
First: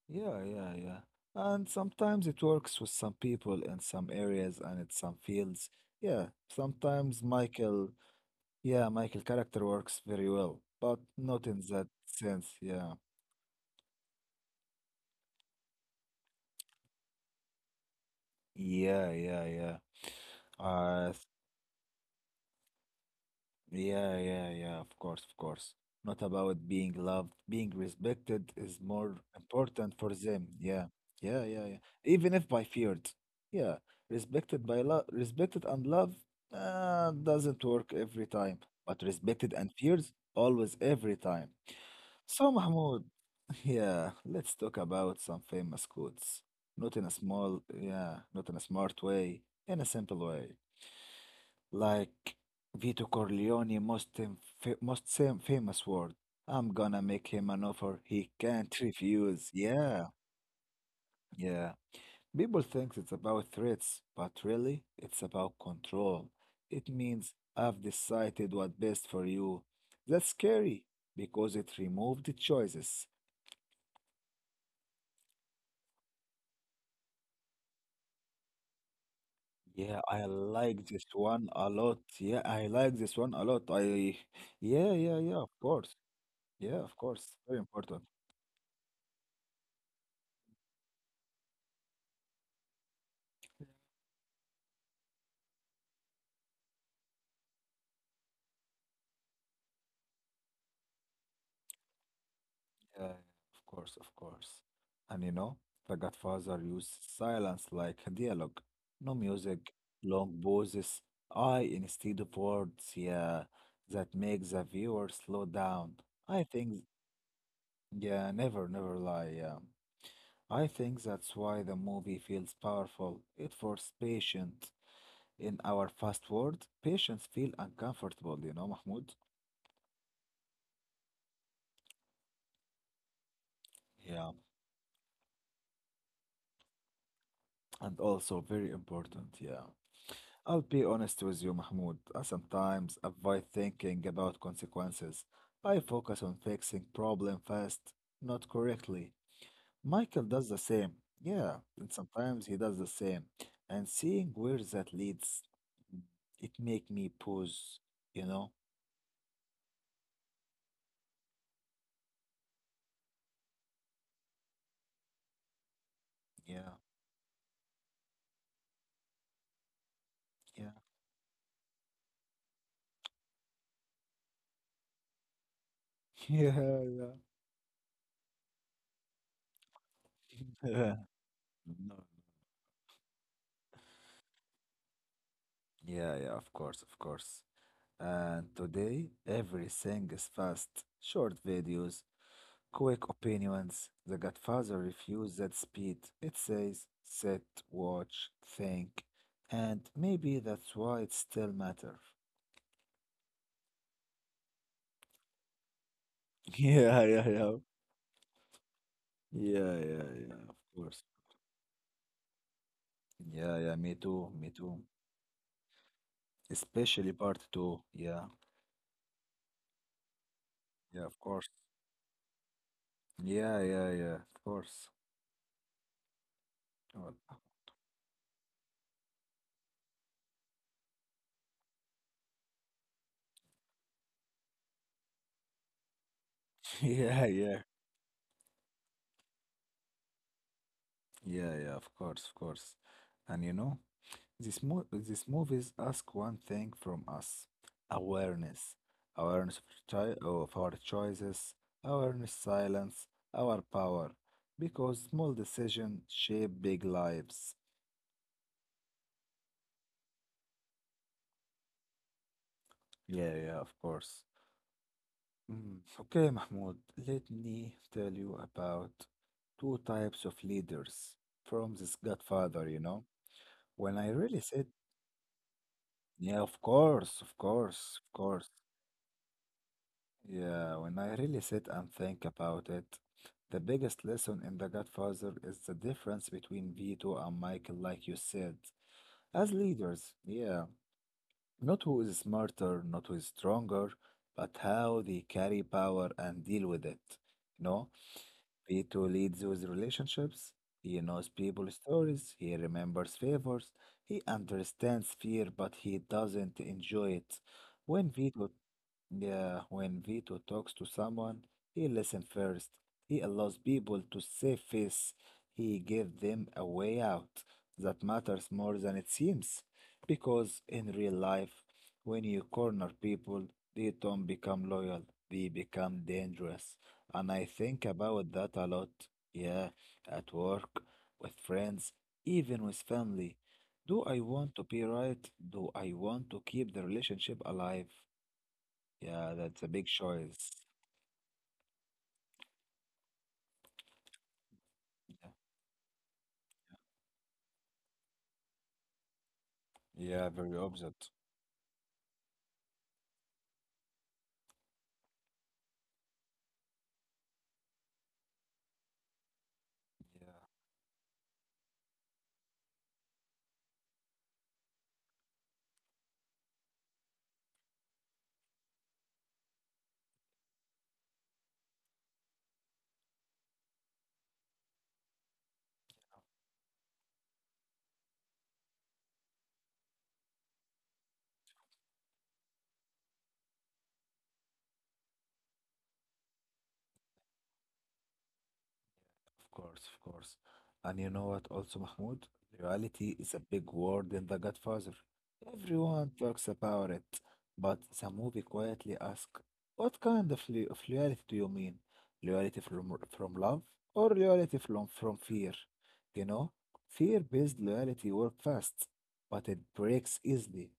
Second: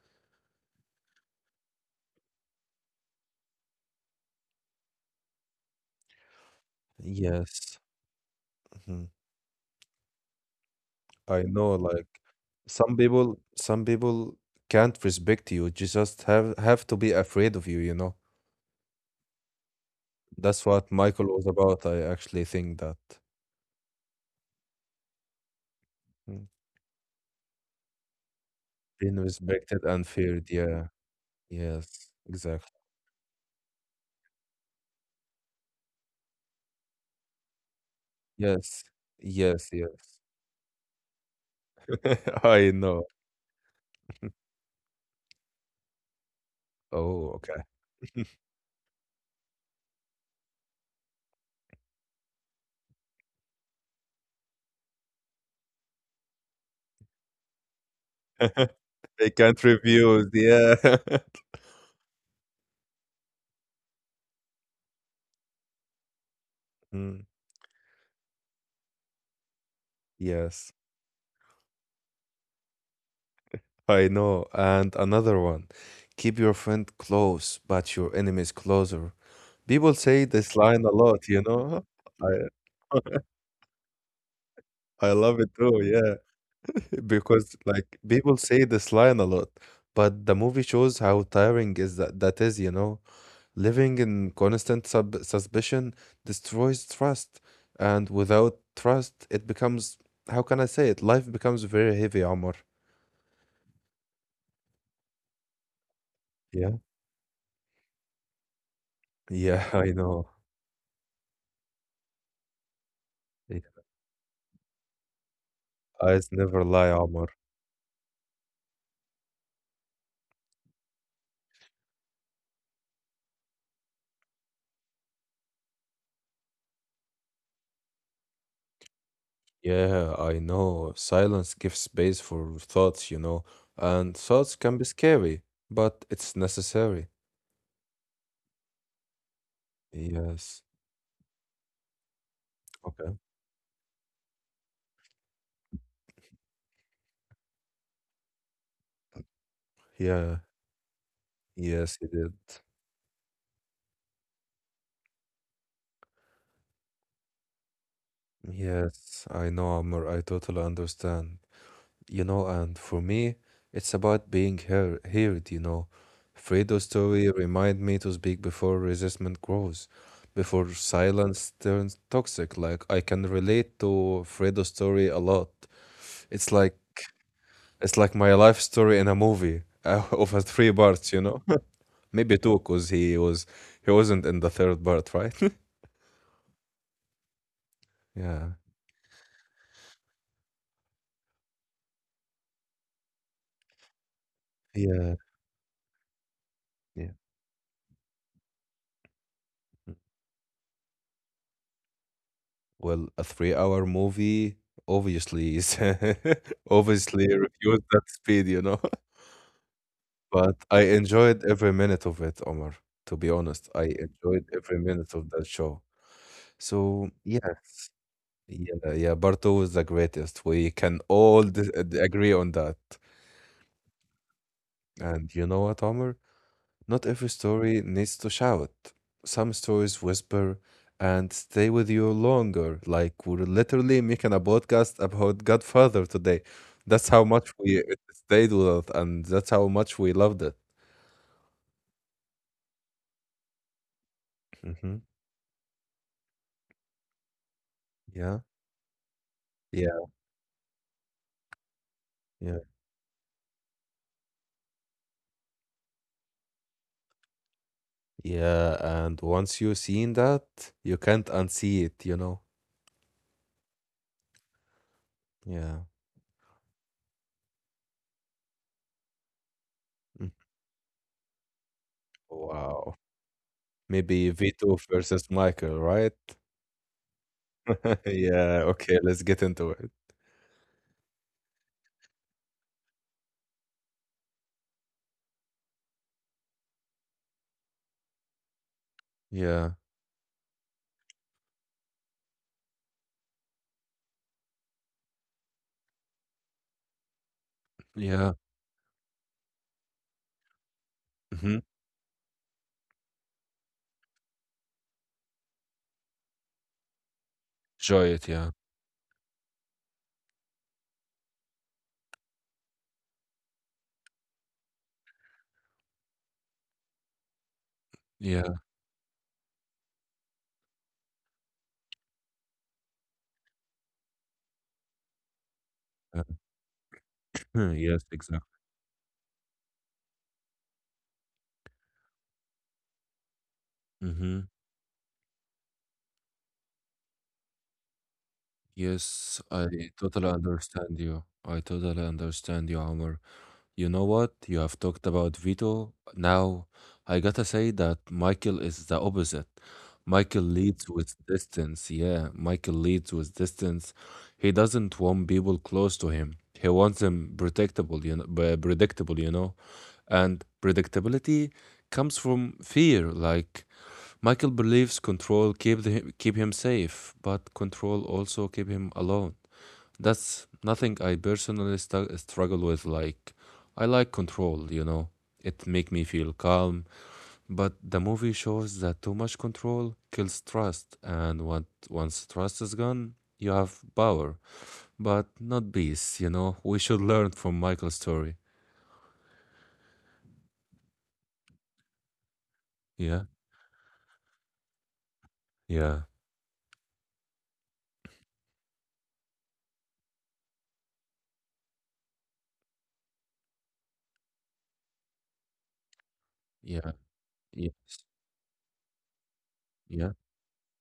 S1: Yeah, yeah, yeah. And sometimes it works with some people in some areas and in some fields. Yeah, sometimes
S2: Yes,
S1: Michael yeah,
S2: mhm.
S1: Michael character works very well, but
S2: I
S1: not in
S2: know,
S1: that
S2: like.
S1: sense.
S2: Some
S1: Yeah.
S2: people, some people can't respect you. You just have to be afraid of you, you know.
S1: Yeah, yeah, yeah.
S2: That's what
S1: Uh,
S2: Michael
S1: s-
S2: was about. I actually think that.
S1: yeah, yeah, yeah, of course, of course. Not
S2: Mm.
S1: about being loved, being respected is
S2: Being
S1: more
S2: respected
S1: important
S2: and
S1: for
S2: feared.
S1: them.
S2: Yeah.
S1: Yeah, yeah, yeah, yeah.
S2: Yes.
S1: Even if by
S2: Exactly.
S1: feared. Yeah, respected by love, respected and love doesn't work every time,
S2: Yes.
S1: but respected
S2: Yes.
S1: and fears
S2: Yes.
S1: always every time. So,
S2: I know.
S1: Mahmoud, yeah, let's talk about some famous quotes. Not in a
S2: Oh, okay.
S1: small, yeah, not in a smart way, in a simple way. Like Vito Corleone, most, fam- fa- most sam- famous word. I'm gonna make him an offer he can't
S2: They
S1: refuse.
S2: can't
S1: Yeah,
S2: refuse. Yeah.
S1: yeah. People think it's about threats, but really, it's about control. It
S2: Mm.
S1: means I've decided what's best for you. That's
S2: Yes,
S1: scary because it removed the choices.
S2: I know. And another one, keep your friend close, but your enemies closer. People
S1: Yeah,
S2: say
S1: I
S2: this line
S1: like
S2: a
S1: this
S2: lot, you
S1: one a
S2: know?
S1: lot. Yeah, I
S2: I
S1: like this one a lot. I, Yeah,
S2: I
S1: yeah,
S2: love
S1: yeah,
S2: it
S1: of
S2: too,
S1: course.
S2: yeah,
S1: Yeah, of course.
S2: because,
S1: Very
S2: like,
S1: important.
S2: people say this line a lot, but the movie shows how tiring is that is, you know? Living in constant sub suspicion destroys trust, and without trust, it becomes, how can I say it? Life becomes very heavy, Omar.
S1: Yeah, of course, of course. And you know, The Godfather
S2: Yeah?
S1: used silence like a dialogue. No music,
S2: Yeah, I know.
S1: long pauses, I instead of words. Yeah,
S2: Yeah.
S1: that makes the viewer slow down.
S2: Eyes
S1: I
S2: never
S1: think,
S2: lie, Omar.
S1: yeah, never, never lie. Yeah. I think that's why the movie feels powerful. It forces patience. In our fast world, patients feel uncomfortable, you know, Mahmoud.
S2: Yeah, I know. Silence gives space for thoughts, and
S1: Yeah,
S2: thoughts can be scary, but it's necessary.
S1: and also very important, yeah.
S2: Yes.
S1: I'll be honest with you, Mahmoud. I sometimes
S2: Okay.
S1: avoid thinking about consequences. I focus on fixing problem fast, not correctly. Michael
S2: Yeah.
S1: does the same, yeah, and
S2: Yes, he did.
S1: sometimes he does the same. And seeing where that leads, it make me pause, you know?
S2: Yes, I know, Amr. I totally understand. You know, and for me, it's about being heard.
S1: Yeah,
S2: Fredo's story remind me to speak before resistance grows, before
S1: yeah.
S2: silence turns toxic. Like, I can relate to Fredo's story a lot. It's
S1: Yeah,
S2: like It's like my life story in a movie of a three
S1: yeah.
S2: parts, you know?
S1: No.
S2: Maybe two, because he wasn't in the third part, right?
S1: Yeah, yeah, of course, of course.
S2: Yeah.
S1: And today, everything is fast. Short videos, quick opinions. The Godfather
S2: Yeah.
S1: refused that speed. It says,
S2: Yeah.
S1: sit, watch, think. And
S2: Mm.
S1: maybe that's why it still matters.
S2: Well, a three-hour movie obviously is
S1: Yeah, yeah,
S2: obviously
S1: yeah.
S2: refused that speed, you know?
S1: Yeah, yeah, yeah, of
S2: But I
S1: course.
S2: enjoyed every minute of it, Omar. To be
S1: Yeah,
S2: honest,
S1: yeah,
S2: I
S1: me too,
S2: enjoyed
S1: me too.
S2: every minute of that show. So
S1: Especially part
S2: yeah,
S1: two. Yeah,
S2: yeah, yeah. Part two is the greatest. We can
S1: yeah, of
S2: all
S1: course.
S2: agree on that.
S1: Yeah, yeah, yeah, of course.
S2: And you know what, Omar? Not
S1: Oh,
S2: every story needs to shout. Some stories whisper and stay with you longer. Like, we're literally making a podcast about Godfather today. That's how
S1: yeah,
S2: much
S1: yeah.
S2: we it stayed with us, and that's how much we loved it.
S1: Yeah, yeah, of course, of course. And you know, These, mo-
S2: Hmm.
S1: these movies ask one thing from us:
S2: Yeah,
S1: awareness. Awareness of,
S2: yeah,
S1: of our choices, awareness
S2: yeah,
S1: silence, our power. Because small decisions shape big lives.
S2: yeah. And once you've seen that, you can't unsee it. You know.
S1: Yeah, yeah, of course.
S2: Yeah.
S1: Mm, Okay, Mahmoud, let me tell you about two types
S2: Mm.
S1: of leaders from this Godfather, you
S2: Wow.
S1: know. When I
S2: Maybe
S1: really said,
S2: Vito versus Michael, right?
S1: yeah, of course, of course, of course.
S2: Yeah. Okay. Let's get into it.
S1: Yeah, when I really sit and think about it, the biggest lesson in The Godfather is the difference between Vito and Michael, like you said, as
S2: Yeah.
S1: leaders. Yeah, not who is smarter, not who is stronger, but how they carry power and deal with it. You know,
S2: Yeah.
S1: Vito leads with relationships, he knows
S2: Mhm.
S1: people's stories, he remembers favors, he understands fear, but he doesn't enjoy it.
S2: Enjoy
S1: When
S2: it, yeah.
S1: Vito yeah, when Vito talks to someone, he listens first. He allows people to save face. He gives them a way out. That matters
S2: Yeah.
S1: more than it seems. Because in real life, when you corner people, they don't become loyal, they become
S2: Yeah.
S1: dangerous. And I
S2: Mm.
S1: think
S2: Yes,
S1: about that
S2: exactly.
S1: a lot. Yeah, at work, with friends, even with family. Do I
S2: Mhm.
S1: want to be right? Do I want to keep the relationship alive? Yeah,
S2: Yes,
S1: that's a big
S2: I totally
S1: choice.
S2: understand you. I totally understand you, Amr. You know what? You have talked about Vito. Now, I gotta say that Michael is the opposite.
S1: Yeah,
S2: Michael
S1: very
S2: leads
S1: obvious.
S2: with distance. Yeah, Michael leads with distance. He doesn't want people close to him. He wants them predictable, you know, b- predictable, you know. And
S1: Yeah,
S2: predictability comes from fear. Like, Michael believes control keep him safe, but control also keep him alone. That's nothing I personally struggle with. Like, I like control. It make me feel calm, but the movie shows that too much control kills trust, and what once trust is gone, you have power, but not peace. You know, we should learn from Michael's story.
S1: of course, of course. And you know what, also, Mahmoud, reality
S2: Yeah,
S1: is a big word in The Godfather.
S2: yeah,
S1: Everyone talks about it, but the movie quietly asks, what kind of, of reality do you mean? Reality from love or reality from fear? You know,
S2: yeah,
S1: fear-based
S2: yes,
S1: reality works fast, but it
S2: yeah,
S1: breaks easily.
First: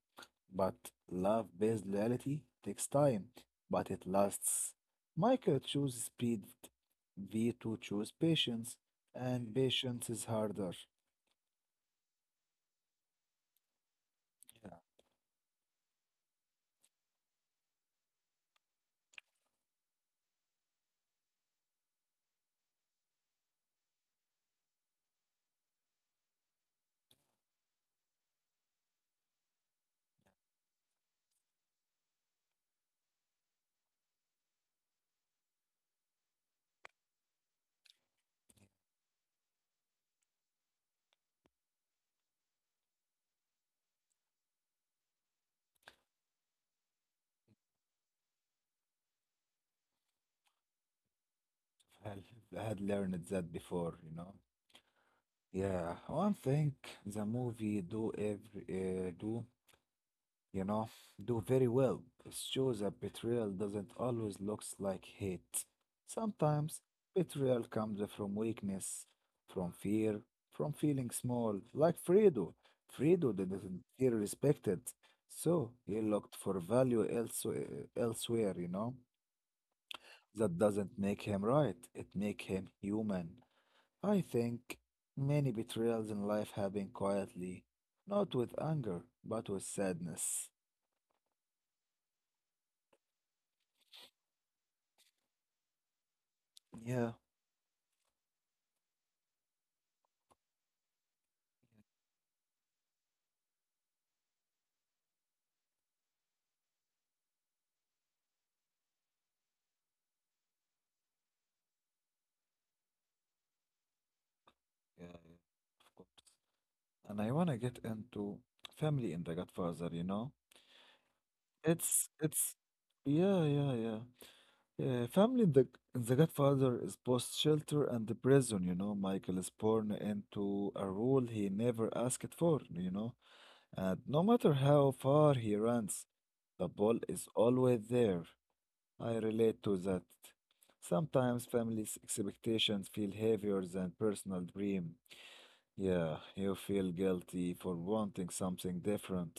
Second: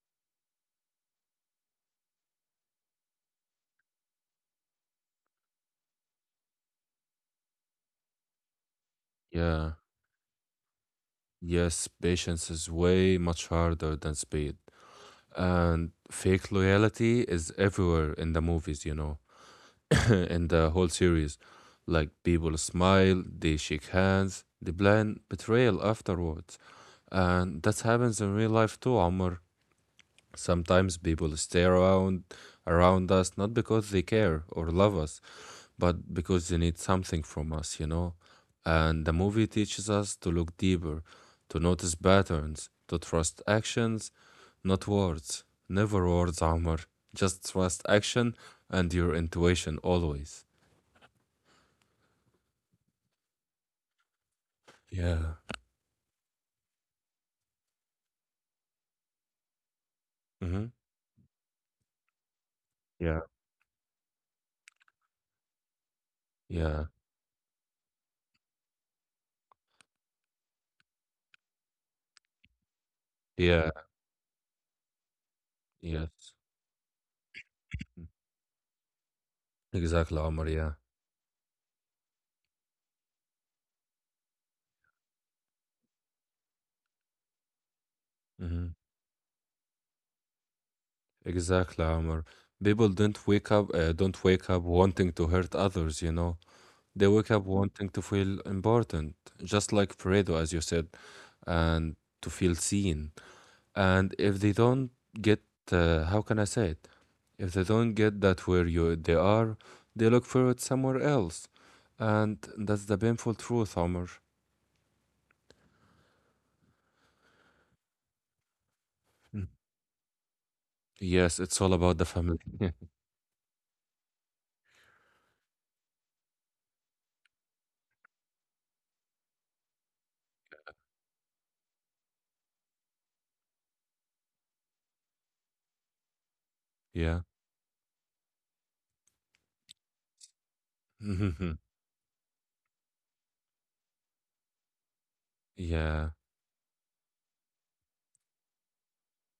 S1: But love-based loyalty takes time, but it lasts. Michael chose speed, Vito chose patience, and
S2: yeah.
S1: patience is harder.
S2: Yes, patience is way much harder than speed.
S1: Yeah,
S2: And fake loyalty is everywhere in the movies, in the whole series. Like, people smile, they shake hands, they plan betrayal afterwards. And that happens in real life too, Omar. Sometimes people stay around us not because they care or love us, but because they need something from us. And the movie teaches us to look deeper, to notice patterns, to trust actions, not words. Never words, Amr. Just trust action and your intuition always.
S1: I had learned that before, you know.
S2: Yeah.
S1: Yeah, one thing the movie do every do you
S2: Mm-hmm.
S1: know, do very well. It shows that
S2: Yeah.
S1: betrayal doesn't always look like hate. Sometimes
S2: Yeah.
S1: betrayal comes from weakness, from fear, from feeling small, like Fredo. Fredo didn't
S2: Yeah.
S1: feel respected, so he
S2: Yes.
S1: looked for value elsewhere, you know.
S2: Exactly, Amr.
S1: That
S2: Yeah.
S1: doesn't make him right, it makes him human. I think many betrayals in life happen quietly, not with
S2: Mm-hmm.
S1: anger, but with sadness.
S2: Exactly, Amr. People don't wake up wanting to hurt others. They
S1: Yeah.
S2: wake up wanting to feel important, just like Fredo, as you said, and to feel seen. And if they don't get, how can I say it? If they don't get that where you they are, they look for it somewhere else. And that's the painful truth, Omar.
S1: Yeah, yeah, of course. And I wanna get into family in The
S2: Mm.
S1: Godfather, you know?
S2: Yes, it's all about the family.
S1: It's yeah, yeah, yeah. Yeah, family in The Godfather is both shelter and the prison, you know. Michael is born into a role he never asked for, you know. And no matter how far he runs, the ball
S2: Yeah.
S1: is always there. I relate to that. Sometimes family's expectations feel heavier than personal dream.
S2: Yeah.
S1: Yeah, you feel guilty for wanting something different.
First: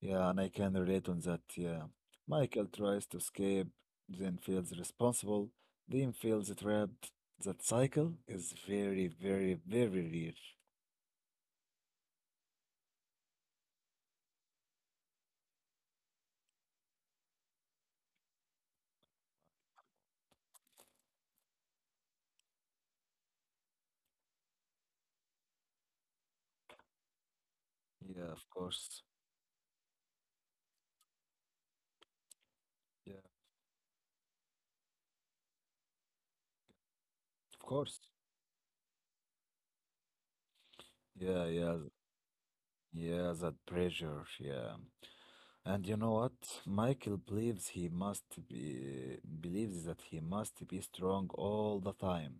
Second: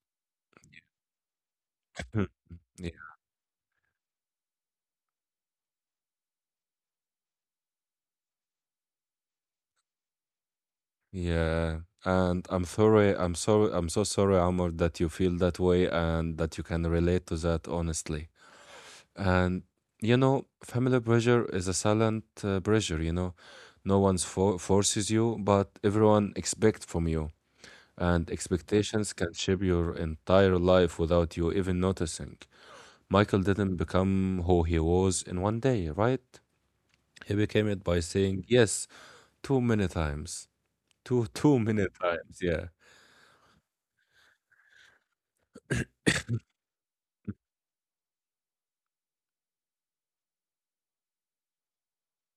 S1: Yeah, and I can relate on that. Yeah. Michael tries
S2: Yeah.
S1: to escape, then feels responsible, then feels trapped. That cycle is very real.
S2: Yeah. And I'm sorry, I'm sorry, I'm so sorry, Amor, that you feel that way and that you can relate to that honestly. And you know, family pressure is a silent pressure. No one's forces you, but everyone expect from you. And
S1: Yeah, of course.
S2: expectations can shape your entire life without you even noticing.
S1: Yeah, of
S2: Michael didn't become who he was in one day, right? He became it
S1: course.
S2: by saying yes too many times. Too
S1: Yeah,
S2: too
S1: yeah,
S2: many times, yeah.
S1: yeah, that pressure. Yeah. And you know what? Michael believes he must be believes that he must be strong all the time.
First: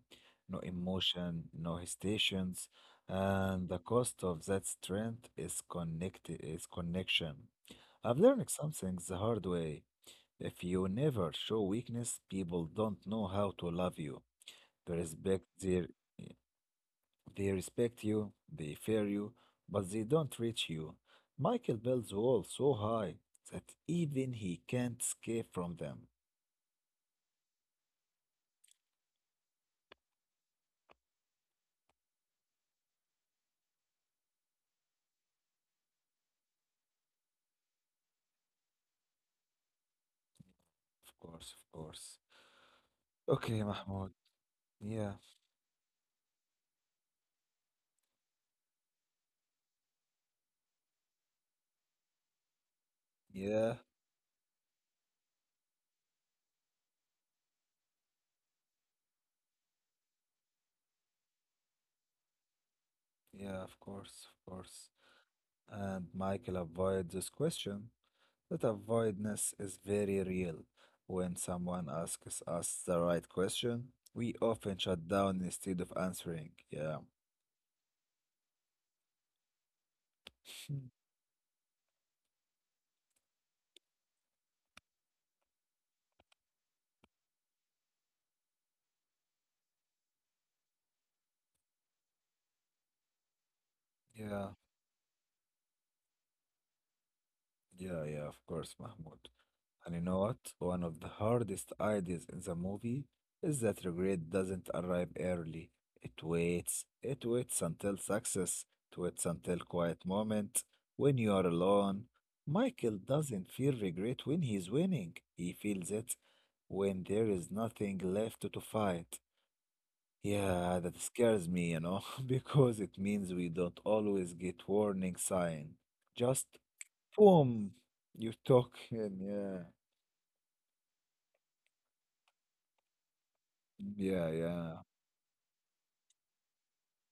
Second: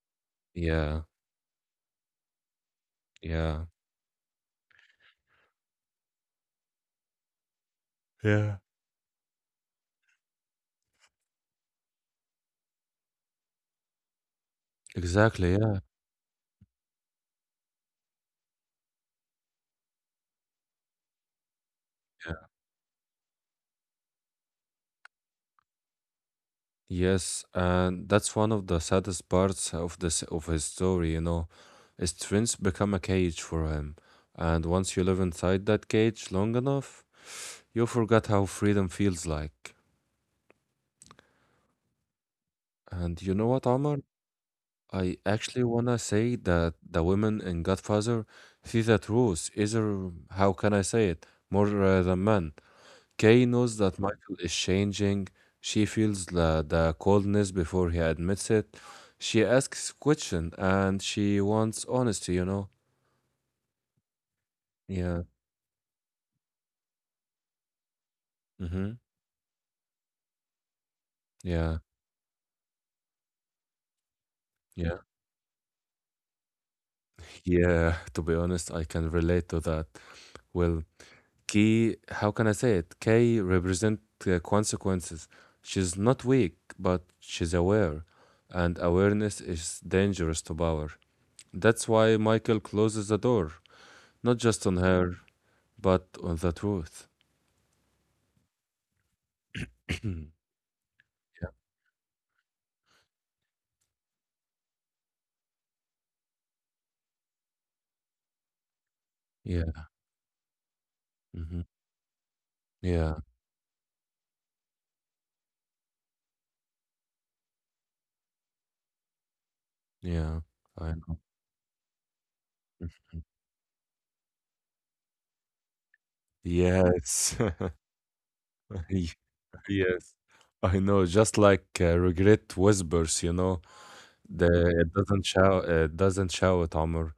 S1: No
S2: Yeah.
S1: emotion, no hesitations,
S2: Yeah.
S1: and the cost of that strength is connection. I've learned
S2: Yeah.
S1: something the hard way. If you never show weakness, people don't know how to love you. They respect
S2: Exactly, yeah.
S1: their they respect you, they fear you, but they don't reach you. Michael builds walls so high that even he can't escape from them.
S2: Yes, and that's one of the saddest parts of this of his story. His twins become a cage for him, and once you live inside that cage long enough, you forget how freedom feels like.
S1: Of course, of course.
S2: And you know what,
S1: Okay,
S2: Omar?
S1: Mahmoud.
S2: I
S1: Yeah,
S2: actually wanna say that the women in Godfather see the truth, either, how can I say it, more than men. Kay knows
S1: yeah,
S2: that Michael is changing. She feels the coldness before he admits it. She asks question and she wants honesty, you know?
S1: yeah, of course, of course.
S2: Yeah.
S1: And Michael avoids this question. That
S2: Mm-hmm.
S1: avoidance is very real. When
S2: Yeah.
S1: someone asks us the right question, we often
S2: Yeah.
S1: shut down instead of answering. Yeah,
S2: Yeah. To be honest, I can relate to that. Well,
S1: Hmm,
S2: Kay, how can I say it? Kay represent consequences. She's not weak, but she's aware. And awareness is dangerous to power. That's why Michael closes the door, not
S1: yeah,
S2: just on her, but on the truth.
S1: yeah, yeah, of course, Mahmoud. And you know what? One of the
S2: Yeah.
S1: hardest ideas in the movie is that regret doesn't arrive early. It waits. It waits until success. It waits
S2: Yeah.
S1: until quiet moment. When you are
S2: Mhm.
S1: alone. Michael
S2: Yeah.
S1: doesn't feel regret when he's winning. He feels it when there is nothing left to fight.
S2: Yeah.
S1: Yeah,
S2: I
S1: that
S2: know.
S1: scares me, you know, because it
S2: Mhm.
S1: means we don't always get warning sign. Just
S2: Yes.
S1: boom, you talk
S2: Y-
S1: and yeah.
S2: Yes. I know. Just like regret whispers,
S1: Yeah,
S2: the
S1: yeah,
S2: it doesn't shout, Amr.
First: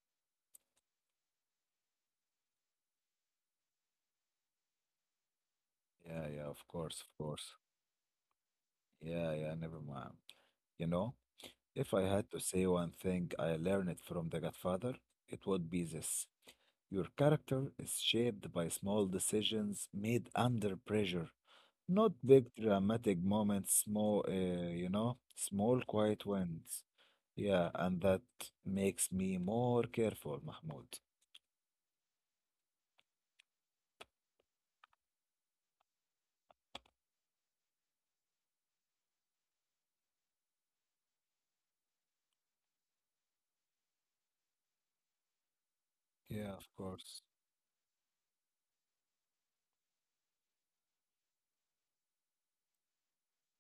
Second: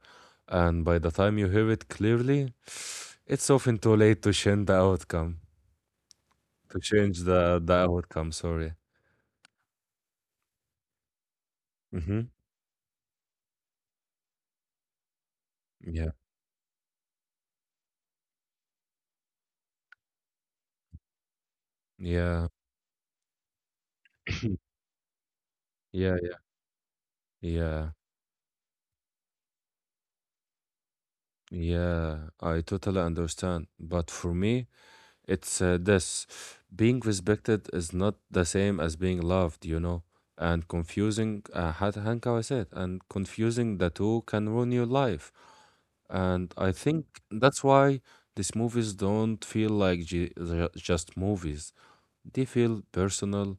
S2: And by the time you hear it clearly, it's often too late to change the outcome,
S1: yeah, yeah, of
S2: to
S1: course, of
S2: change
S1: course.
S2: the outcome. Sorry.
S1: Yeah, yeah, never mind. You know, if I
S2: Mm-hmm.
S1: had to say one thing I learned from The Godfather, it would be
S2: Yeah.
S1: this. Your character is shaped by small decisions made under pressure, not
S2: Yeah.
S1: big dramatic moments, small
S2: Yeah.
S1: quiet
S2: Yeah.
S1: wins. Yeah,
S2: Yeah.
S1: and that makes me more careful, Mahmoud.
S2: Yeah. I totally understand. But for me, It's this being respected is not the same as being loved, and confusing, how I said, and confusing the two can ruin your life. And
S1: Yeah, of
S2: I think
S1: course.
S2: that's why these movies don't feel like they're just movies. They feel personal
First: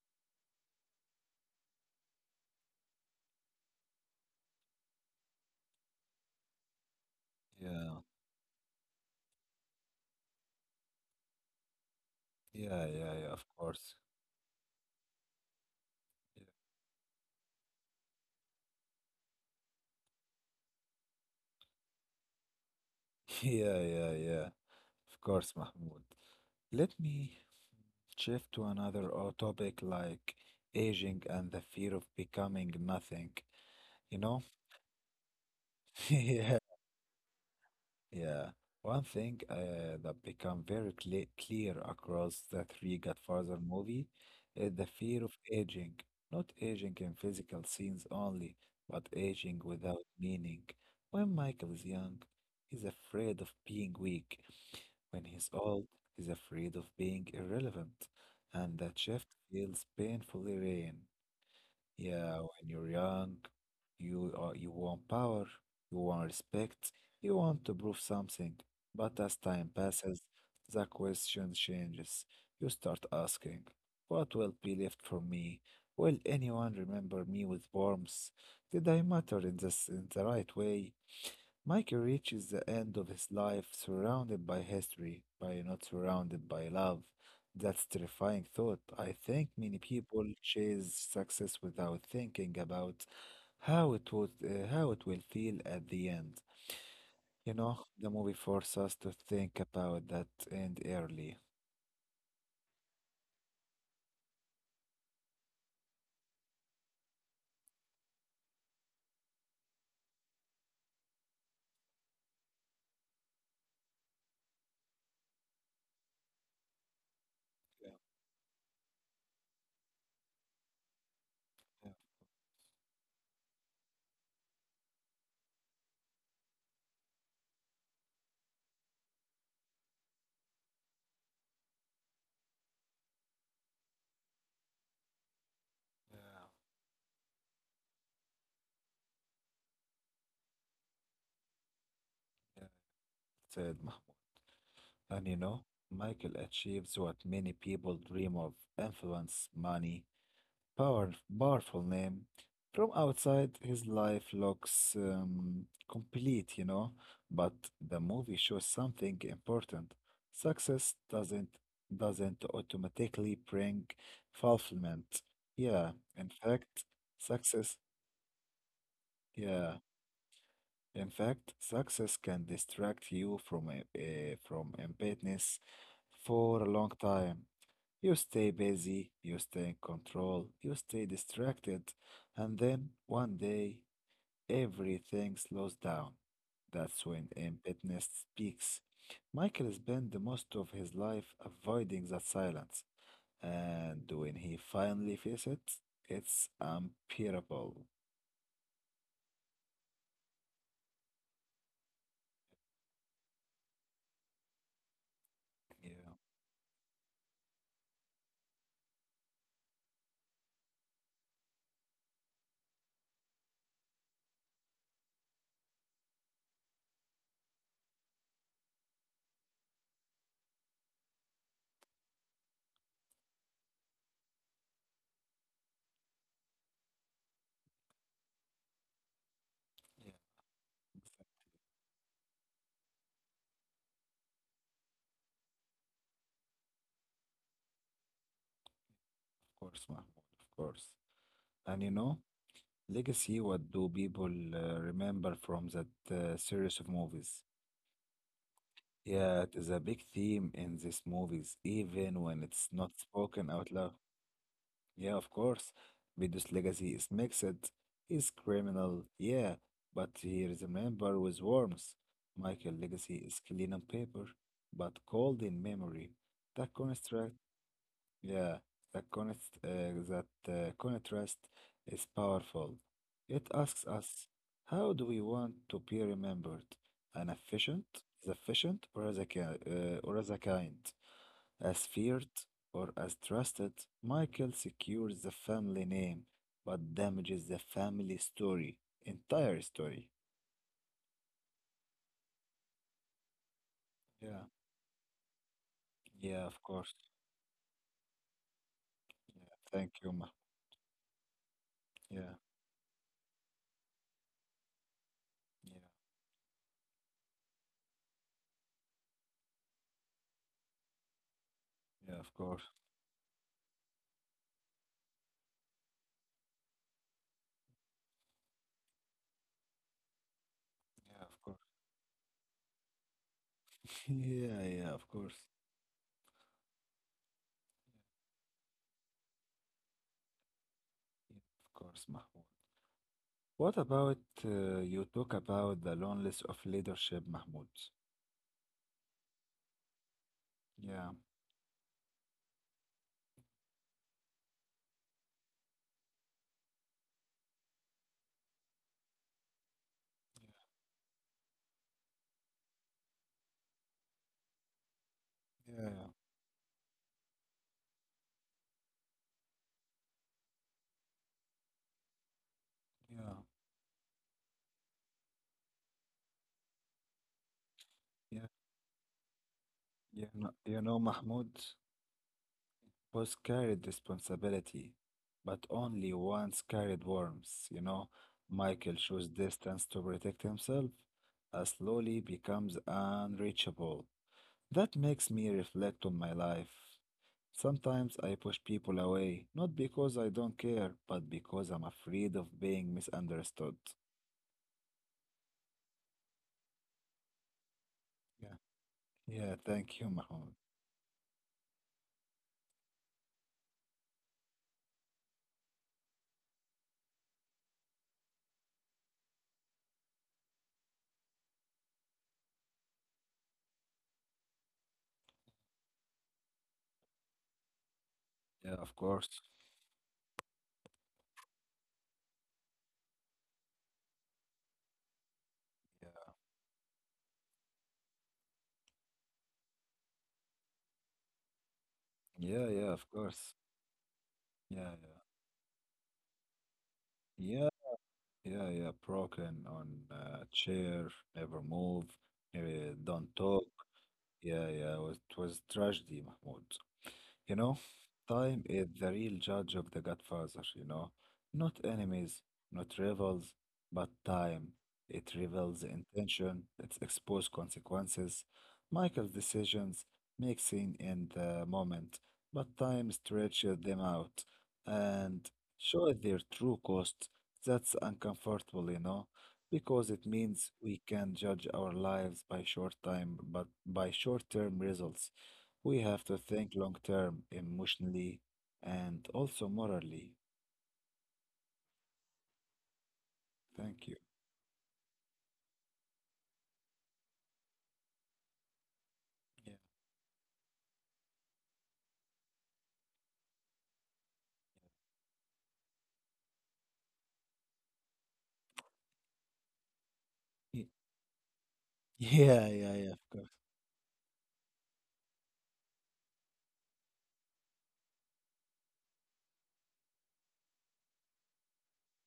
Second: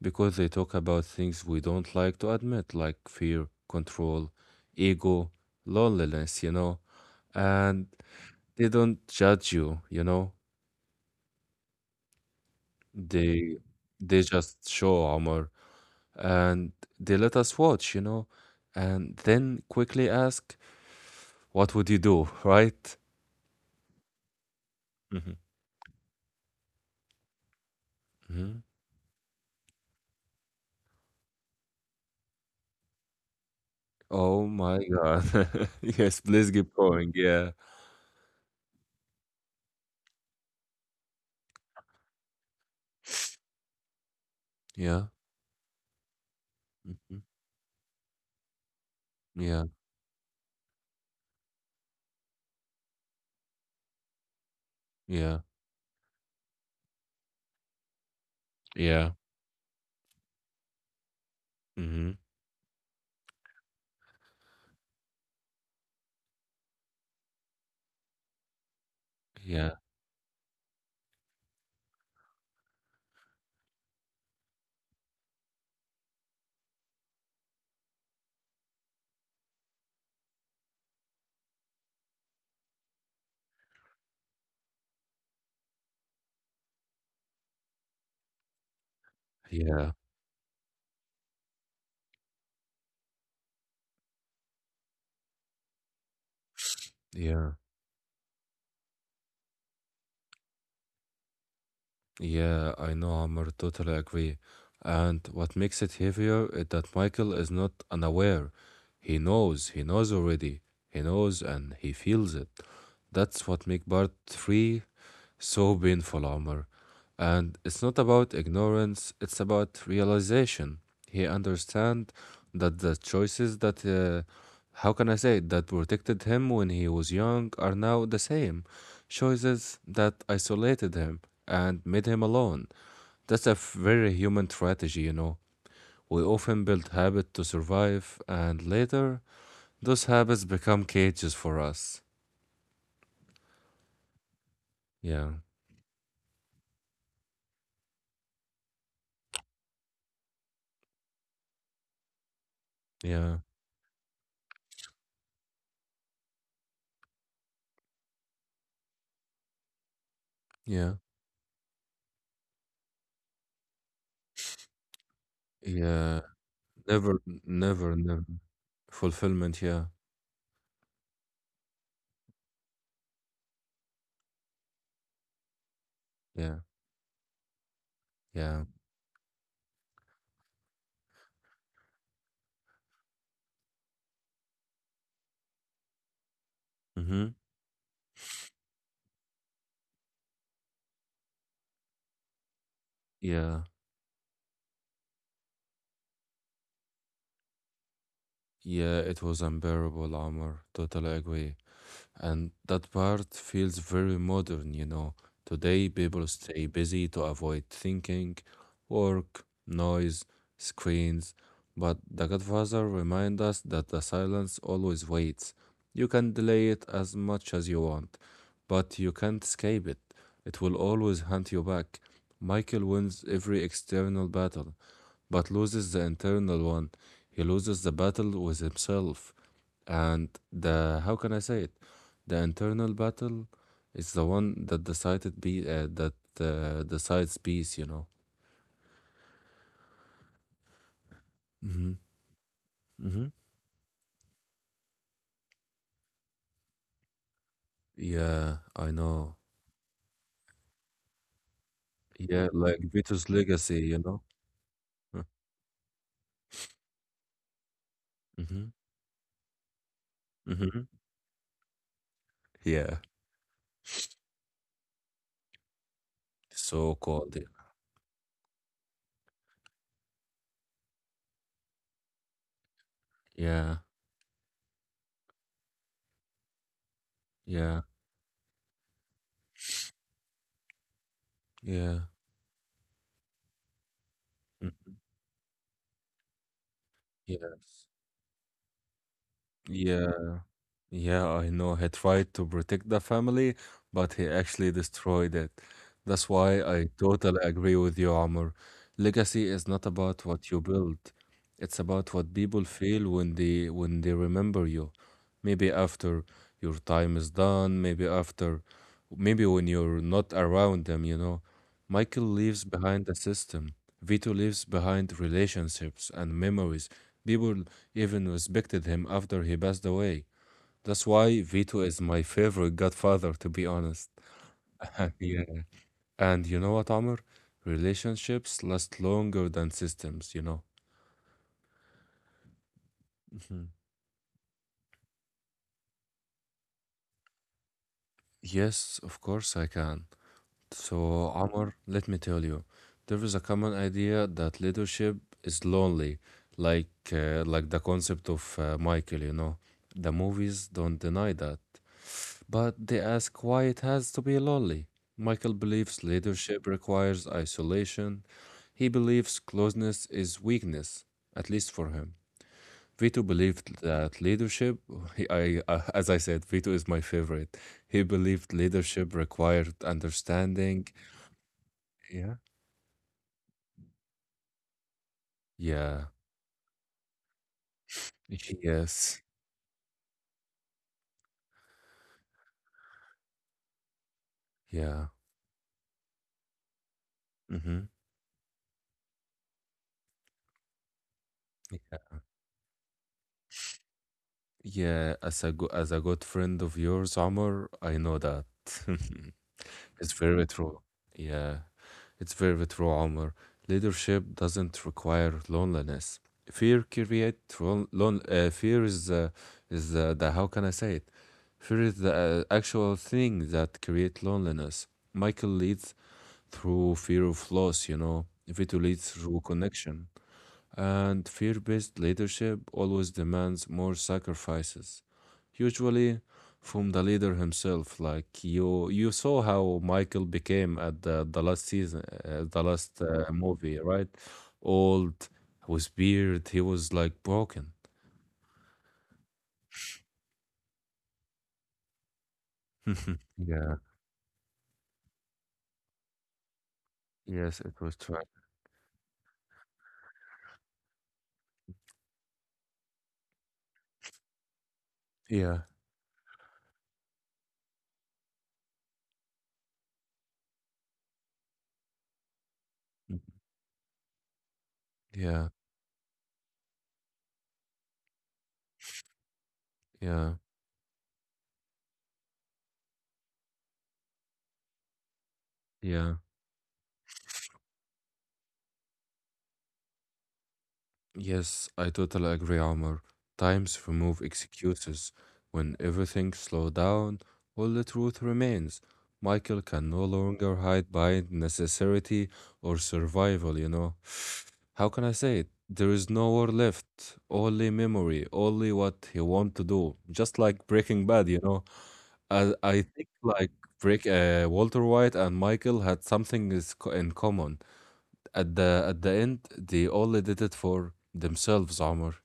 S2: because they talk about things we don't like to admit, like fear, control, ego, loneliness. And
S1: Yeah,
S2: they don't judge you, you know.
S1: yeah, yeah, yeah, of
S2: They
S1: course.
S2: they just show Omar, and they let us watch, and then quickly ask, "What would you do?" Right?
S1: Yeah, yeah, yeah, yeah. Of
S2: Mhm.
S1: course, Mahmoud. Let me shift
S2: Mhm.
S1: to another topic like aging and the fear of becoming nothing. You know?
S2: Oh my God. Yes, please
S1: Yeah.
S2: keep going. Yeah.
S1: Yeah. One thing that become very clear across the three Godfather movie is the
S2: Yeah.
S1: fear of aging. Not aging in
S2: Mhm.
S1: physical scenes only, but aging
S2: Yeah.
S1: without meaning. When Michael is young, he's afraid of being weak. When
S2: Yeah.
S1: he's old, he's afraid of being irrelevant, and that
S2: Yeah.
S1: shift feels painfully real.
S2: Mhm.
S1: Yeah, when you're young, you want power, you want respect, you want to prove something. But as time
S2: Yeah.
S1: passes, the question changes. You start asking, what will be left for me? Will anyone remember me with warmth? Did I matter in this in the right way? Mikey reaches the end of his life surrounded by history, by not surrounded by love. That's terrifying thought. I think many
S2: Yeah.
S1: people chase success without thinking about how it will feel at the end.
S2: Yeah.
S1: You know, the movie forces us to think about that end early.
S2: Yeah, I know, Amr, totally agree. And what makes it heavier is that Michael is not unaware. He knows already. He knows and he feels it. That's what makes part three so painful, Omar. And it's
S1: Yeah,
S2: not about ignorance, it's about realization. He
S1: yeah,
S2: understand that the choices that, how can I say, it, that protected him when he was young are now the same choices that isolated him and made him alone. That's a very human strategy. We often build habit to survive, and later those habits become cages for us.
S1: yeah. Said Ma- And
S2: Yeah,
S1: you know, Michael achieves what many people dream of: influence, money, Power, powerful name. From
S2: yeah,
S1: outside, his life looks complete, you know, but the movie shows something important.
S2: yeah,
S1: Success doesn't automatically bring fulfillment. Yeah,
S2: yeah.
S1: in fact,
S2: Never, n-
S1: success,
S2: never, never. Fulfillment,
S1: yeah,
S2: yeah,
S1: in fact, success can distract you from from emptiness
S2: yeah,
S1: for a long time. You stay
S2: yeah.
S1: busy, you stay in control, you stay distracted, and then one day everything slows down. That's
S2: Mm-hmm.
S1: when emptiness speaks. Michael spent the most of his life avoiding that silence,
S2: Yeah,
S1: and when he finally faces it, it's unbearable.
S2: yeah, it was unbearable, Amr. Totally agree. And that part feels very modern. Today,
S1: Yeah,
S2: people stay busy to avoid thinking, work, noise, screens. But The Godfather reminds us that the silence always waits. You can delay it as much as you want, but you can't escape it. It will always hunt you back. Michael wins every external battle but loses the internal one. He loses the battle with himself.
S1: yeah,
S2: And the, how
S1: of
S2: can I say it? The internal battle is the one that decided be that decides peace.
S1: course, Mahmoud, of course. And
S2: Hmm.
S1: you know,
S2: Hmm.
S1: legacy, what do people remember from that series of movies?
S2: Yeah, I know.
S1: Yeah, it is a big theme in these movies, even when
S2: Yeah,
S1: it's
S2: like
S1: not
S2: Vito's
S1: spoken out
S2: legacy,
S1: loud.
S2: you know.
S1: Yeah, of course. Bidu's legacy is mixed. He's
S2: Mm-hmm.
S1: criminal, yeah, but he is
S2: Mm-hmm.
S1: remembered with warmth. Michael's
S2: Yeah.
S1: legacy is clean on paper, but cold in memory. That
S2: So
S1: contrast
S2: called. Yeah.
S1: yeah, the const, that contrast is powerful. It
S2: Yeah.
S1: asks us, how do we want to be remembered? An
S2: Yeah.
S1: efficient, as efficient, or as a kind, as
S2: Yeah.
S1: feared, or as trusted? Michael
S2: Mm.
S1: secures the family name, but damages the
S2: Yes.
S1: family story, entire
S2: Yeah.
S1: story.
S2: Yeah, I know. He tried to protect the family, but he
S1: Yeah,
S2: actually destroyed it. That's
S1: yeah,
S2: why
S1: of
S2: I
S1: course.
S2: totally agree with you, Amr. Legacy
S1: Yeah,
S2: is not
S1: thank you,
S2: about
S1: ma.
S2: what you build. It's about what
S1: Yeah,
S2: people feel when they remember you. Maybe
S1: yeah,
S2: after your time is done, maybe when you're not around them.
S1: yeah,
S2: Michael
S1: of
S2: leaves
S1: course.
S2: behind a system. Vito leaves behind relationships and memories. People even respected him after he passed away. That's
S1: Yeah,
S2: why
S1: of course.
S2: Vito is my favorite godfather, to be honest.
S1: Yeah, yeah, of course.
S2: Yeah. And you know what, Amr? Relationships last longer than systems.
S1: Yep, of course, Mahmoud.
S2: Mhm.
S1: What about you talk about the loneliness of leadership, Mahmoud?
S2: Yes, of course I can. So,
S1: Yeah,
S2: Amr, let me tell you, there is a common idea that leadership is lonely, like the concept of Michael. The movies don't deny that. But they ask why it has to be lonely. Michael believes
S1: yeah,
S2: leadership requires isolation. He believes closeness is weakness, at least for him. Vito
S1: yeah,
S2: believed that leadership, as I said, Vito is my favorite. He
S1: yeah.
S2: believed leadership required
S1: You
S2: understanding.
S1: know, Mahmoud,
S2: Yeah.
S1: both carried responsibility, but
S2: Yeah.
S1: only once carried worms. You know, Michael
S2: Yes.
S1: chose distance to protect himself, slowly becomes unreachable. That
S2: Yeah.
S1: makes me reflect on my life.
S2: Mm-hmm.
S1: Sometimes I push people away, not because I don't care, but because I'm afraid of being misunderstood.
S2: Yeah, as a good friend of yours, Omar, I know that.
S1: Yeah. Yeah, thank you,
S2: It's very
S1: Mahmoud.
S2: true. Yeah. It's very true, Omar. Leadership doesn't require loneliness. Fear creates fear is the how can I say it? Fear is the actual thing that creates loneliness. Michael leads through fear of loss, you know.
S1: Yeah,
S2: Vito
S1: of
S2: leads
S1: course.
S2: through connection. And fear based leadership always demands more sacrifices, usually
S1: Yeah.
S2: from the leader himself. Like you saw how Michael became at the last season, the
S1: Yeah, yeah,
S2: last
S1: of course.
S2: movie, right?
S1: Yeah, yeah.
S2: Old, was beard, he was like
S1: Yeah,
S2: broken.
S1: yeah, yeah. Broken on a chair, never move, don't talk.
S2: Yeah,
S1: Yeah, yeah, it was tragedy, Mahmoud. You
S2: yes, it
S1: know,
S2: was tragic.
S1: time is the real judge of the Godfather, you know. Not enemies, not rivals, but time. It
S2: Yeah.
S1: reveals intention, it exposes consequences. Michael's decisions make sense in the moment, but time
S2: Mm.
S1: stretches them out and
S2: Yeah,
S1: shows their true cost. That's uncomfortable, you know, because it
S2: yeah,
S1: means we can judge our lives by short time, but by short-term results. We
S2: yeah.
S1: have to think long term, emotionally, and also morally.
S2: Yes, I totally agree, Omar. Times
S1: Thank you.
S2: remove excuses. When everything slows down, all the truth remains. Michael
S1: Yeah.
S2: can no longer hide behind necessity or survival, you know. How can I say it? There is no war left, only memory, only what he want to do. Just like
S1: Y-
S2: Breaking Bad, you know. I,
S1: Yeah,
S2: I
S1: yeah,
S2: think
S1: yeah, of course.
S2: like Walter White and Michael had in common. At the end, they only did it for themselves, Omar.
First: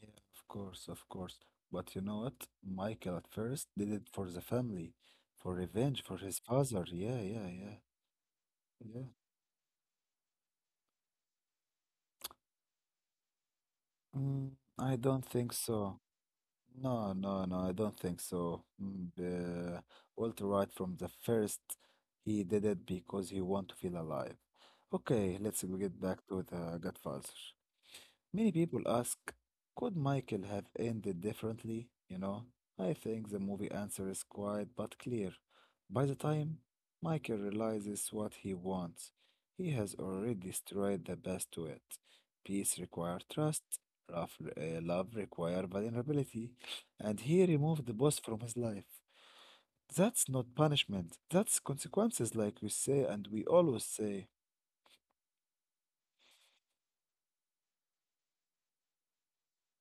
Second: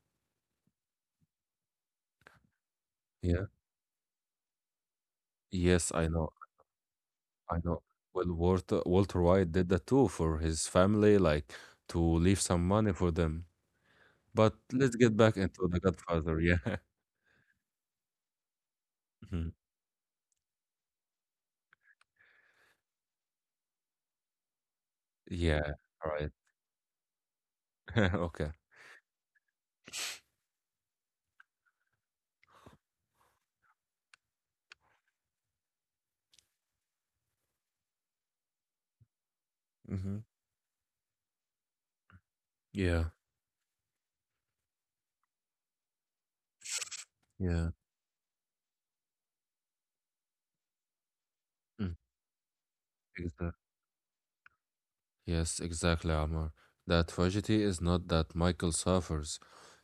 S1: Yeah, of course, of course. But you know what? Michael at
S2: Yeah.
S1: first did it for the family, for
S2: Yes,
S1: revenge
S2: I
S1: for
S2: know.
S1: his father. Yeah, yeah,
S2: I
S1: yeah,
S2: know. Well, Walter
S1: yeah.
S2: Walter White did that too for his family, like to leave some money for them.
S1: Mm,
S2: But
S1: I
S2: let's get
S1: don't
S2: back
S1: think
S2: into The
S1: so.
S2: Godfather. Yeah.
S1: No, no, no, I don't think so.
S2: Mhm.
S1: Walter White from the first, he did it because he want to feel alive. Okay, let's
S2: Yeah.
S1: get
S2: All
S1: back
S2: right.
S1: to the Godfather. Many
S2: Okay.
S1: people ask, could Michael have ended differently? You know, I think the movie answer is quiet but clear. By the time Michael realizes what he wants, he has
S2: Hmm.
S1: already destroyed the best to it. Peace
S2: Yeah.
S1: requires trust, love requires vulnerability, and he
S2: Yeah.
S1: removed the boss from his life. That's not punishment, that's
S2: Mm.
S1: consequences, like we say and we
S2: Exactly.
S1: always say.
S2: Yes, exactly, Amr. The tragedy is not that Michael suffers.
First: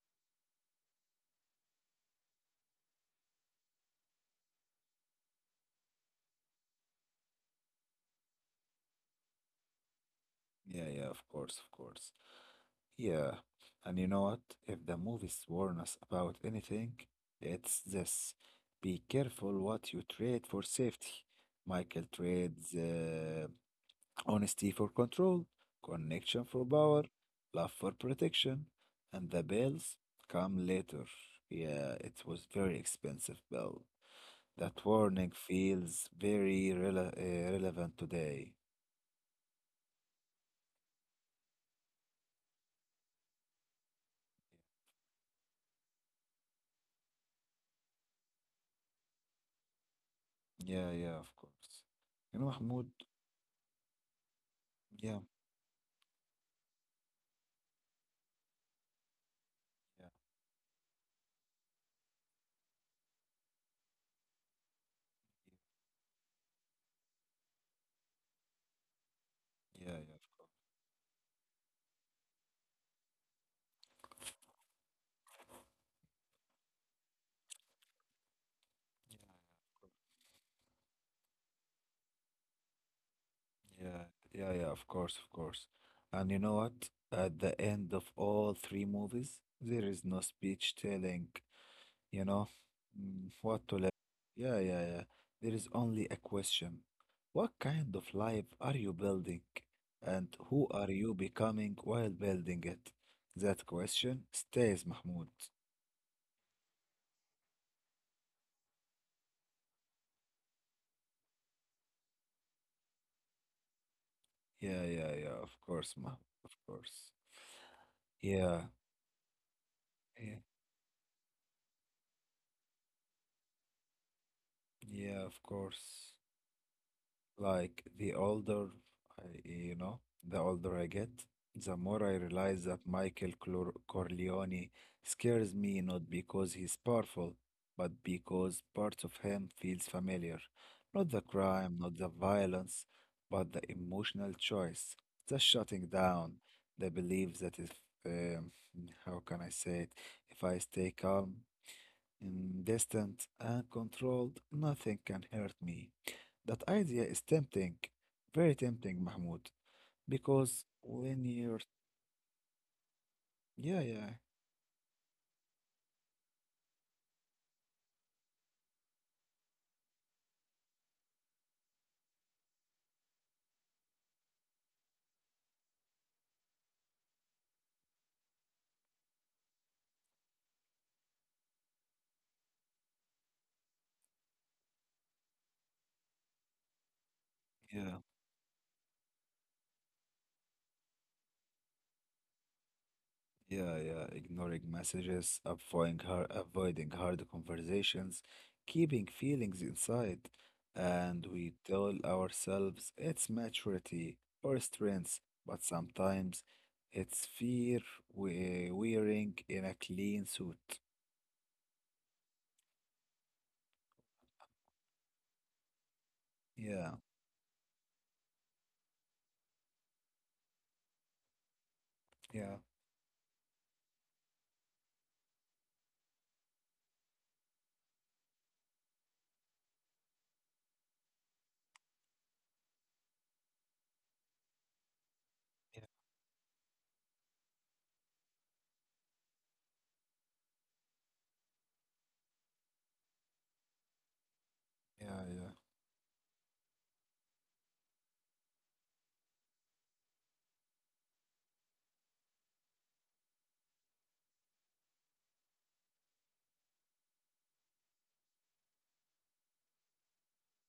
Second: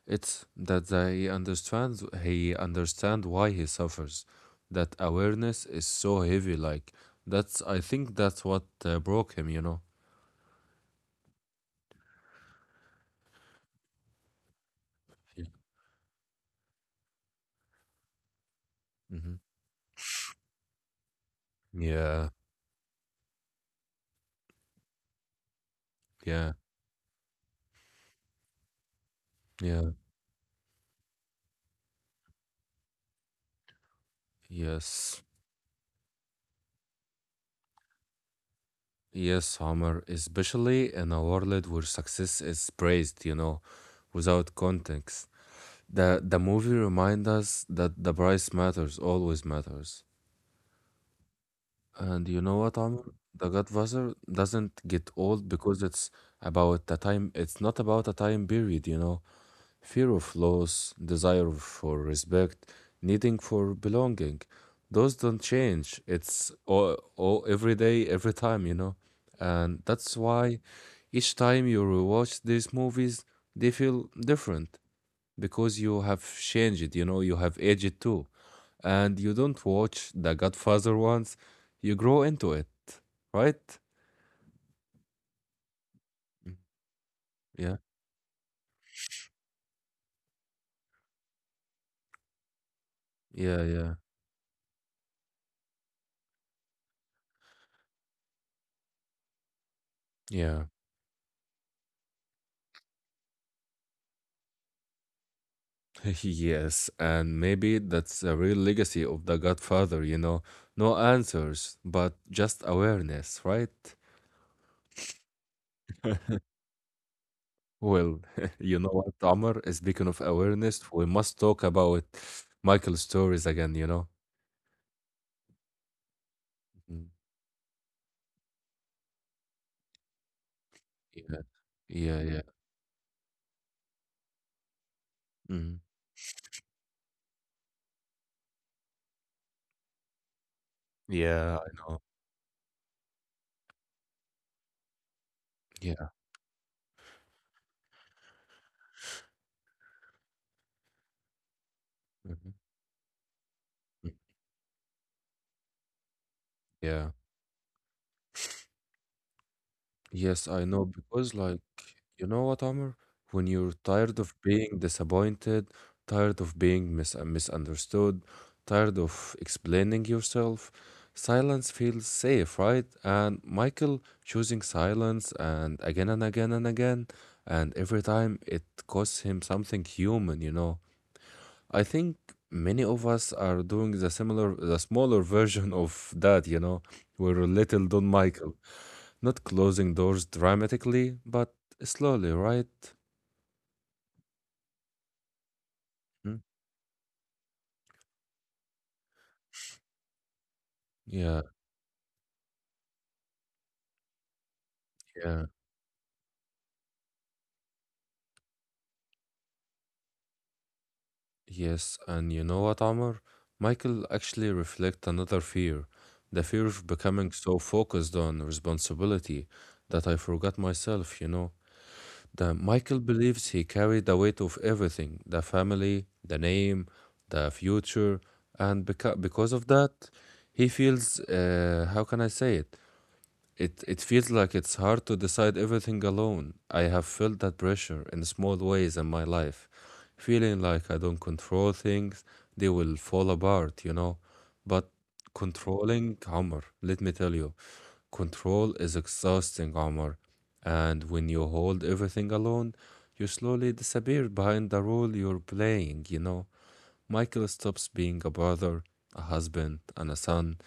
S2: It's that they understands he understand why he suffers. That awareness is so heavy, like that's I think that's what broke him, you know.
S1: Yeah, yeah, of course, of course. Yeah, and you know what? If the movie's
S2: Yeah.
S1: warn us about anything, it's this. Be
S2: Hmm.
S1: careful what you trade for safety. Michael
S2: Yeah,
S1: trades honesty for control, connection
S2: yeah,
S1: for power, love for protection, and the
S2: yeah.
S1: bells come later. Yeah, it was very expensive bell. That
S2: Yes.
S1: warning feels very rele relevant today.
S2: Yes, Homer, especially in a world where success is praised, you know, without context. The movie reminds us that the price matters, always matters.
S1: Yeah, yeah, of course.
S2: And
S1: You
S2: you
S1: know,
S2: know what,
S1: Mahmoud,
S2: Amr? The Godfather doesn't get
S1: yeah,
S2: old because it's about a time, it's not about a time period, you know.
S1: yeah,
S2: Fear of loss, desire for respect, needing for belonging. Those don't change. It's all every day, every time, you know. And
S1: yeah, yeah,
S2: that's
S1: of course.
S2: why each time you rewatch these movies, they feel different because you have changed, you know, you have aged too
S1: Yeah.
S2: and you don't watch The Godfather once, you grow into it, right?
S1: Yeah, yeah, yeah, of course, of course. And you know
S2: Mm.
S1: what? At the
S2: Yeah,
S1: end of all three movies, there is no speech telling, you know, mm,
S2: yeah,
S1: what to live.
S2: yeah,
S1: Yeah, yeah, yeah. There is only a question. What kind of life are you building? And
S2: yeah.
S1: who are you becoming while building it? That question stays, Mahmoud.
S2: Yes, and maybe that's a real legacy of The Godfather, you know. No answers, but just awareness, right?
S1: Yeah, yeah, yeah, of course, Mahmoud, of course.
S2: Well,
S1: Yeah,
S2: you know what, Amr? Speaking of
S1: yeah,
S2: awareness, we must talk about Michael's stories again, you know?
S1: yeah, of course.
S2: Mhm.
S1: Like the older I, you know, the older I get,
S2: Yeah,
S1: the more I
S2: yeah, yeah.
S1: realize that Michael Clor Corleone scares
S2: Mhm.
S1: me not because he's powerful, but because parts of him feels familiar. Not the
S2: Yeah, I
S1: crime, not
S2: know.
S1: the violence, but the emotional choice, the shutting
S2: Yeah.
S1: down, the belief that if, um, how can I say it, if I stay calm
S2: Mhm.
S1: and distant and
S2: Mm.
S1: controlled, nothing can hurt me. That idea
S2: Yeah.
S1: is tempting, very tempting, Mahmoud,
S2: Yes,
S1: because
S2: I know
S1: when
S2: because
S1: you're,
S2: like you know what, Amr? When you're
S1: yeah, yeah,
S2: tired of being disappointed, tired of being misunderstood, tired of explaining yourself, silence feels safe, right? And Michael choosing silence and again and again and again, and every time it costs him something human, you know. I think many of us are doing the similar, the smaller version of that, you know. We're little
S1: yeah,
S2: Don Michael, not closing doors dramatically, but slowly, right?
S1: yeah, yeah, ignoring messages, avoiding hard,
S2: Mm.
S1: avoiding hard conversations, keeping feelings inside, and
S2: Yeah,
S1: we tell ourselves it's maturity or strength,
S2: yeah,
S1: but sometimes it's fear we wearing in a clean suit.
S2: yes. And you know what, Amr? Michael actually reflects another fear, the fear of
S1: Yeah,
S2: becoming so focused on responsibility that I forgot myself, you know. That
S1: yeah,
S2: Michael believes he carried the weight of everything, the family, the name, the future, and because of that, he feels, how can I say it? It feels like it's hard to decide
S1: yeah,
S2: everything alone. I have felt that pressure in small ways in my life, feeling like I don't control things, they will fall apart, you know. But
S1: yeah, yeah,
S2: controlling Omar, let me tell you, control is exhausting, Omar. And when you hold everything alone, you slowly disappear behind the role you're playing, you know. Michael stops being a brother, a husband, and a son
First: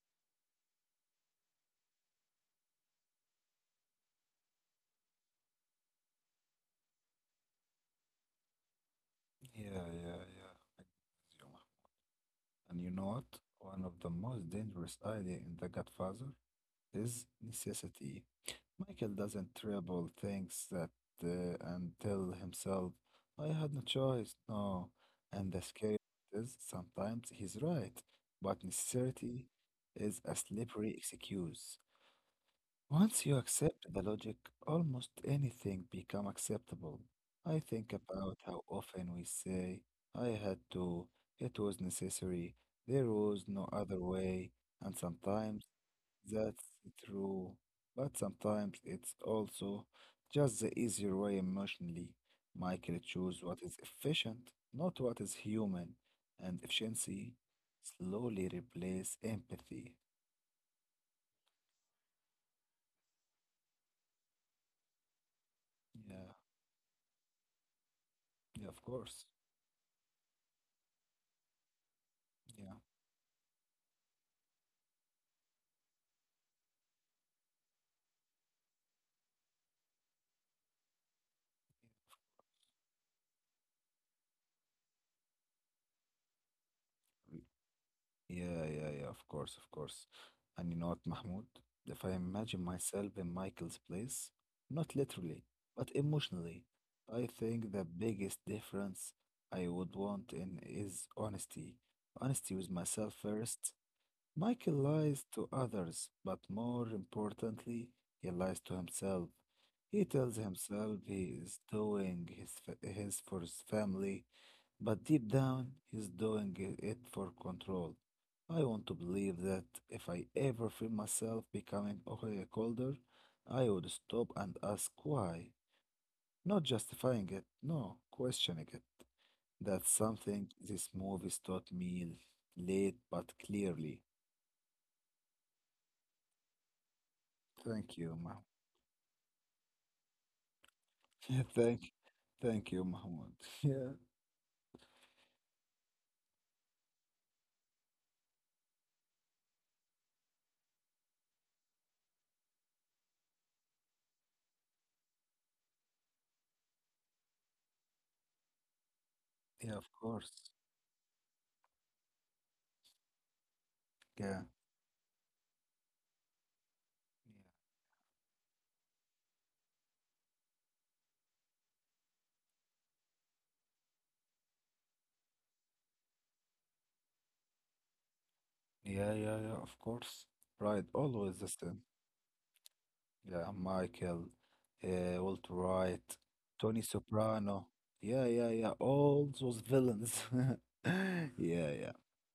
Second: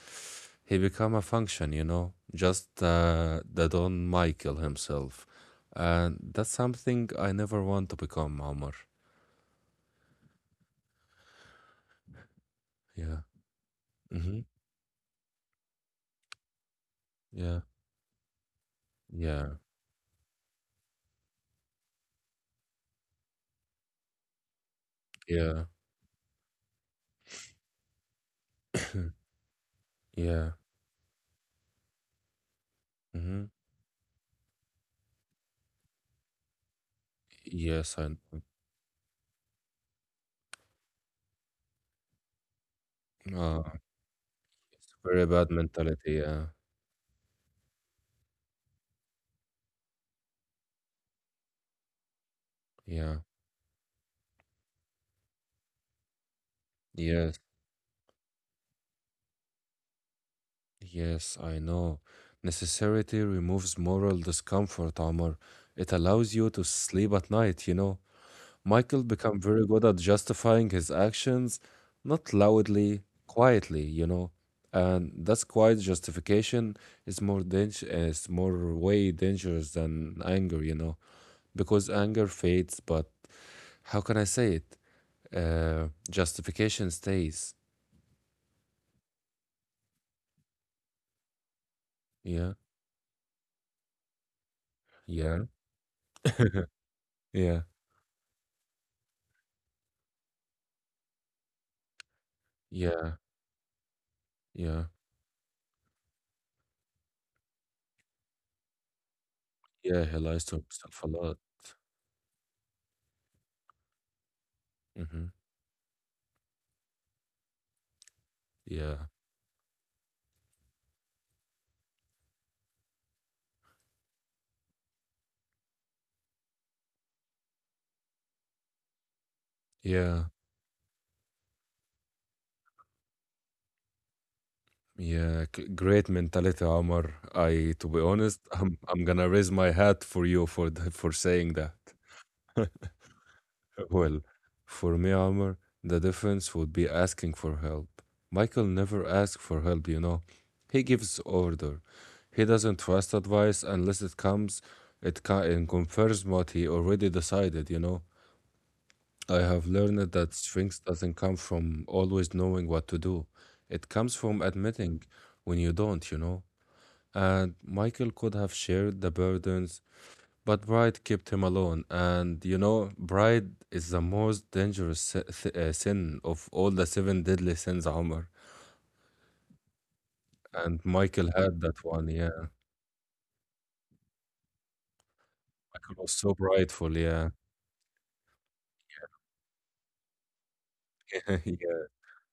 S2: he become a function, you know, just the Don Michael himself. And that's something I never want to become, Omar.
S1: yeah, yeah, yeah. I agree with you, Mahmoud. And you know
S2: Yeah.
S1: what? One of the
S2: Mm-hmm.
S1: most dangerous idea in The Godfather is
S2: Yeah.
S1: necessity. Michael doesn't
S2: Yeah.
S1: tremble, thinks that, and tell himself, I had no choice, no. And the
S2: Yeah.
S1: scary part is sometimes he's right, but necessity is a
S2: Yeah.
S1: slippery excuse. Once you
S2: Mm-hmm.
S1: accept the logic, almost anything become acceptable. I think
S2: Yes, I
S1: about how often we say, I had to, it was necessary, there was
S2: uh,
S1: no other way,
S2: it's
S1: and
S2: very bad
S1: sometimes
S2: mentality. Yeah.
S1: that's true, but sometimes it's also just the easier way emotionally. Michael
S2: Yeah.
S1: choose what is efficient, not what is human, and efficiency
S2: Yes.
S1: slowly replace empathy.
S2: Yes, I know. Necessity removes moral discomfort, Omar. It allows
S1: Yeah,
S2: you to sleep at night, you know.
S1: yeah, of
S2: Michael
S1: course.
S2: became very good at justifying his actions, not
S1: Yeah.
S2: loudly, quietly, you know. And that's quiet justification is is more way dangerous than anger, you know, because anger fades, but how can I say it? Justification stays.
S1: Yeah, yeah, yeah, of course, of course. And you know what, Mahmoud? If I
S2: Yeah,
S1: imagine myself in Michael's place, not
S2: yeah,
S1: literally, but emotionally, I think
S2: yeah,
S1: the biggest difference I would want in is honesty. Honesty with myself
S2: yeah,
S1: first. Michael
S2: yeah,
S1: lies to others, but more importantly, he lies to himself. He
S2: yeah. He
S1: tells
S2: lies to
S1: himself
S2: himself a
S1: he
S2: lot.
S1: is doing his fa- his for his family, but
S2: Hmm.
S1: deep down, he's doing it for control. I want to
S2: Yeah,
S1: believe that if I ever feel myself becoming okay, colder, I would stop and ask why. Not justifying it, no, questioning it. That's
S2: yeah.
S1: something this movie's taught me late but clearly.
S2: Yeah, great mentality, Omar. I, to
S1: Thank
S2: be
S1: you, Mahmoud.
S2: honest, I'm gonna raise my hat for you for for saying that.
S1: Thank, thank you, Mahmoud. Yeah,
S2: Well, for me, Omar, the difference would be asking for help. Michael never asks for help, you know. He gives order. He doesn't trust advice unless it comes, and confirms what he already decided, you know. I have
S1: yeah, of
S2: learned
S1: course.
S2: that strength doesn't come from always knowing what to do. It comes
S1: Yeah,
S2: from admitting when you don't, you know. And Michael could have shared the burdens, but pride kept him alone. And you know, pride is the most dangerous sin of all the seven deadly sins, Omar.
S1: yeah, yeah, yeah, yeah, of course. Right,
S2: And Michael
S1: always the
S2: had
S1: same.
S2: that one, yeah.
S1: Yeah, Michael, Walter
S2: Michael was
S1: White,
S2: so
S1: Tony
S2: prideful, yeah.
S1: Soprano. Yeah, yeah, yeah. All those villains. Yeah,
S2: Yeah.
S1: yeah.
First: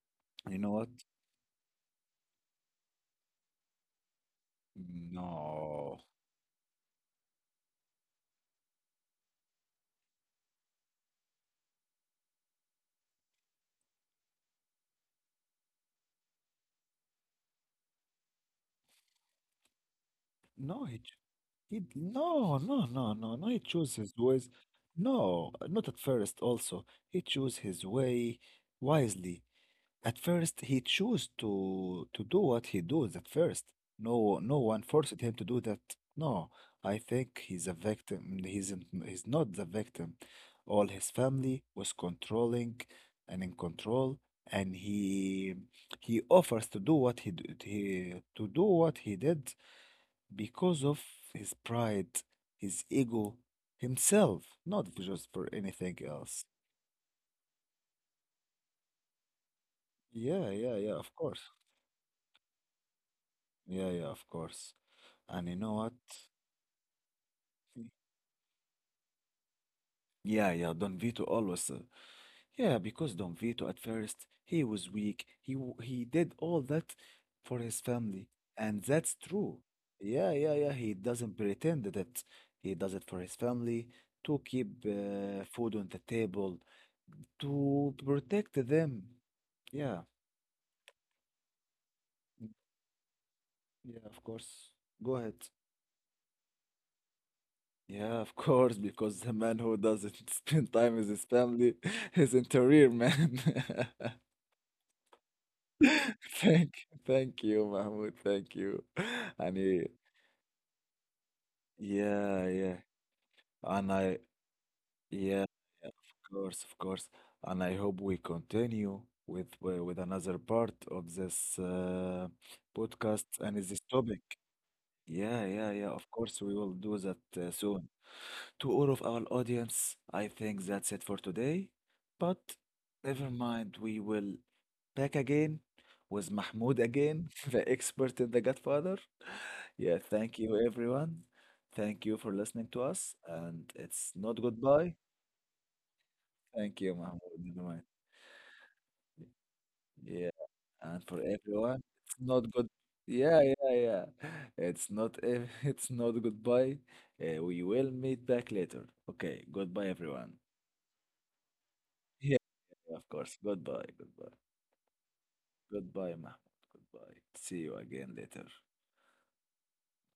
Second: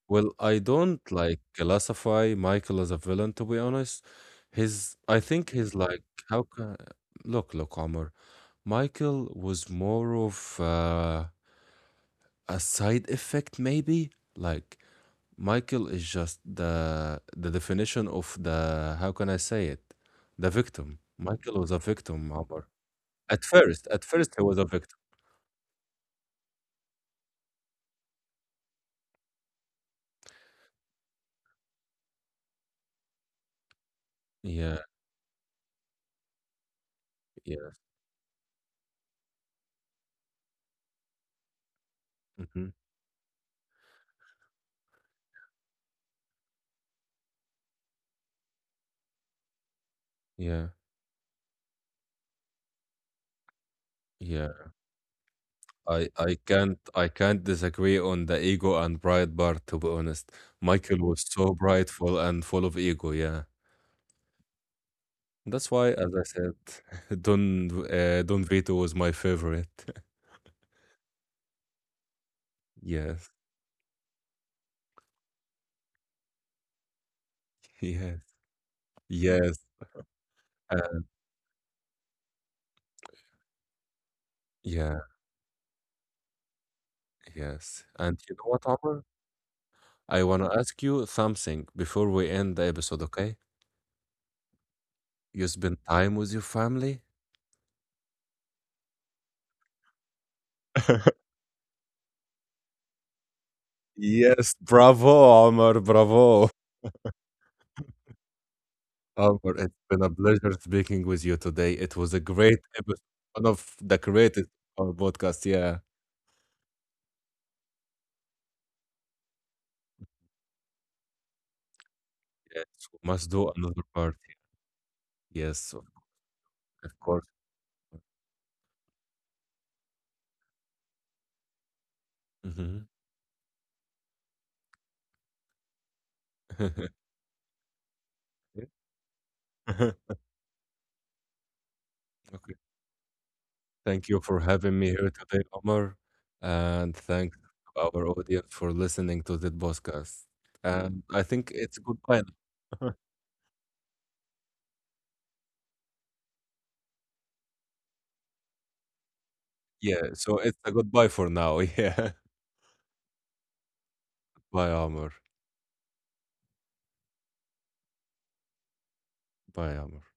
S2: Well,
S1: You
S2: I
S1: know what?
S2: don't like classify Michael as a villain, to be honest. His, I think he's
S1: No.
S2: like, how can, look, look, Omar. Michael was more of a side effect, maybe. Like, Michael is just the definition of the how can I say it? The
S1: No,
S2: victim.
S1: he, ch-
S2: Michael was a
S1: he
S2: victim,
S1: no,
S2: Omar.
S1: no, no, no, no. He chose
S2: At
S1: his
S2: first he
S1: ways.
S2: was a victim.
S1: No, not at first also. He chose his way wisely. At first, he chose to do what he does at first. No, no
S2: Yeah,
S1: one forced him to do that. No, I think he's
S2: yeah,
S1: a victim. He's not the victim. All his family was
S2: hmm,
S1: controlling and in control, and he offers to do what he d- he to do what he did
S2: yeah,
S1: because of his pride, his ego, himself,
S2: yeah.
S1: not just for anything
S2: I
S1: else.
S2: can't I can't disagree on the ego and pride part. To be honest,
S1: Yeah, yeah, yeah.
S2: Michael
S1: Of
S2: was
S1: course.
S2: so prideful and full of ego. Yeah,
S1: Yeah, yeah. Of course. And you
S2: that's
S1: know
S2: why,
S1: what?
S2: as I said, Don Don Vito was my favorite.
S1: Yeah, yeah, Don Vito always. Yeah, because
S2: Yes,
S1: Don Vito at first he was weak. He did all that for his
S2: yes,
S1: family, and that's true.
S2: yes.
S1: Yeah, yeah, yeah. He
S2: Uh,
S1: doesn't pretend that he does it for his family to keep
S2: yeah,
S1: food on the table,
S2: yes.
S1: to
S2: And you know
S1: protect
S2: what,
S1: them.
S2: Omar?
S1: Yeah,
S2: I want to ask you something before we
S1: mm,
S2: end the episode, okay?
S1: yeah, of course. Go ahead.
S2: You spend time with your family?
S1: Yeah, of course, because the man who doesn't spend time with his family isn't a real man.
S2: Yes, bravo.
S1: Thank you, Mahmoud. Thank you.
S2: Omar,
S1: And
S2: it's
S1: he-
S2: been a pleasure speaking with you today. It was a
S1: yeah,
S2: great
S1: yeah,
S2: episode, one of
S1: and
S2: the
S1: I,
S2: greatest of our podcast.
S1: yeah,
S2: Yeah.
S1: yeah, of course, of course. And I hope we continue with another part of this
S2: Yes, we
S1: podcast
S2: must do
S1: and this
S2: another part.
S1: topic. Yeah, yeah,
S2: Yes,
S1: yeah, of course, we will
S2: of
S1: do that
S2: course.
S1: soon. To all of our audience, I think that's it for today. But
S2: Hmm.
S1: never mind, we will back again with Mahmoud again, the expert in The Godfather. Yeah, thank you, everyone. Thank you for
S2: Okay.
S1: listening to us. And
S2: Thank
S1: it's
S2: you for
S1: not
S2: having me
S1: goodbye.
S2: here today, Omar.
S1: Thank you,
S2: And
S1: Mahmoud.
S2: thanks
S1: Never
S2: to
S1: mind.
S2: our audience for listening to this podcast.
S1: Yeah.
S2: And
S1: And for
S2: I think it's
S1: everyone, it's
S2: goodbye
S1: not good.
S2: now.
S1: Yeah, yeah, yeah. It's not ev- it's not goodbye. We will meet back later. Okay, goodbye
S2: Yeah,
S1: everyone.
S2: so it's a goodbye for now. Yeah.
S1: Yeah, of course. Goodbye, goodbye.
S2: Bye, Omar.
S1: Goodbye, Mahmoud. Goodbye. See you again later.
S2: Bye, Omar.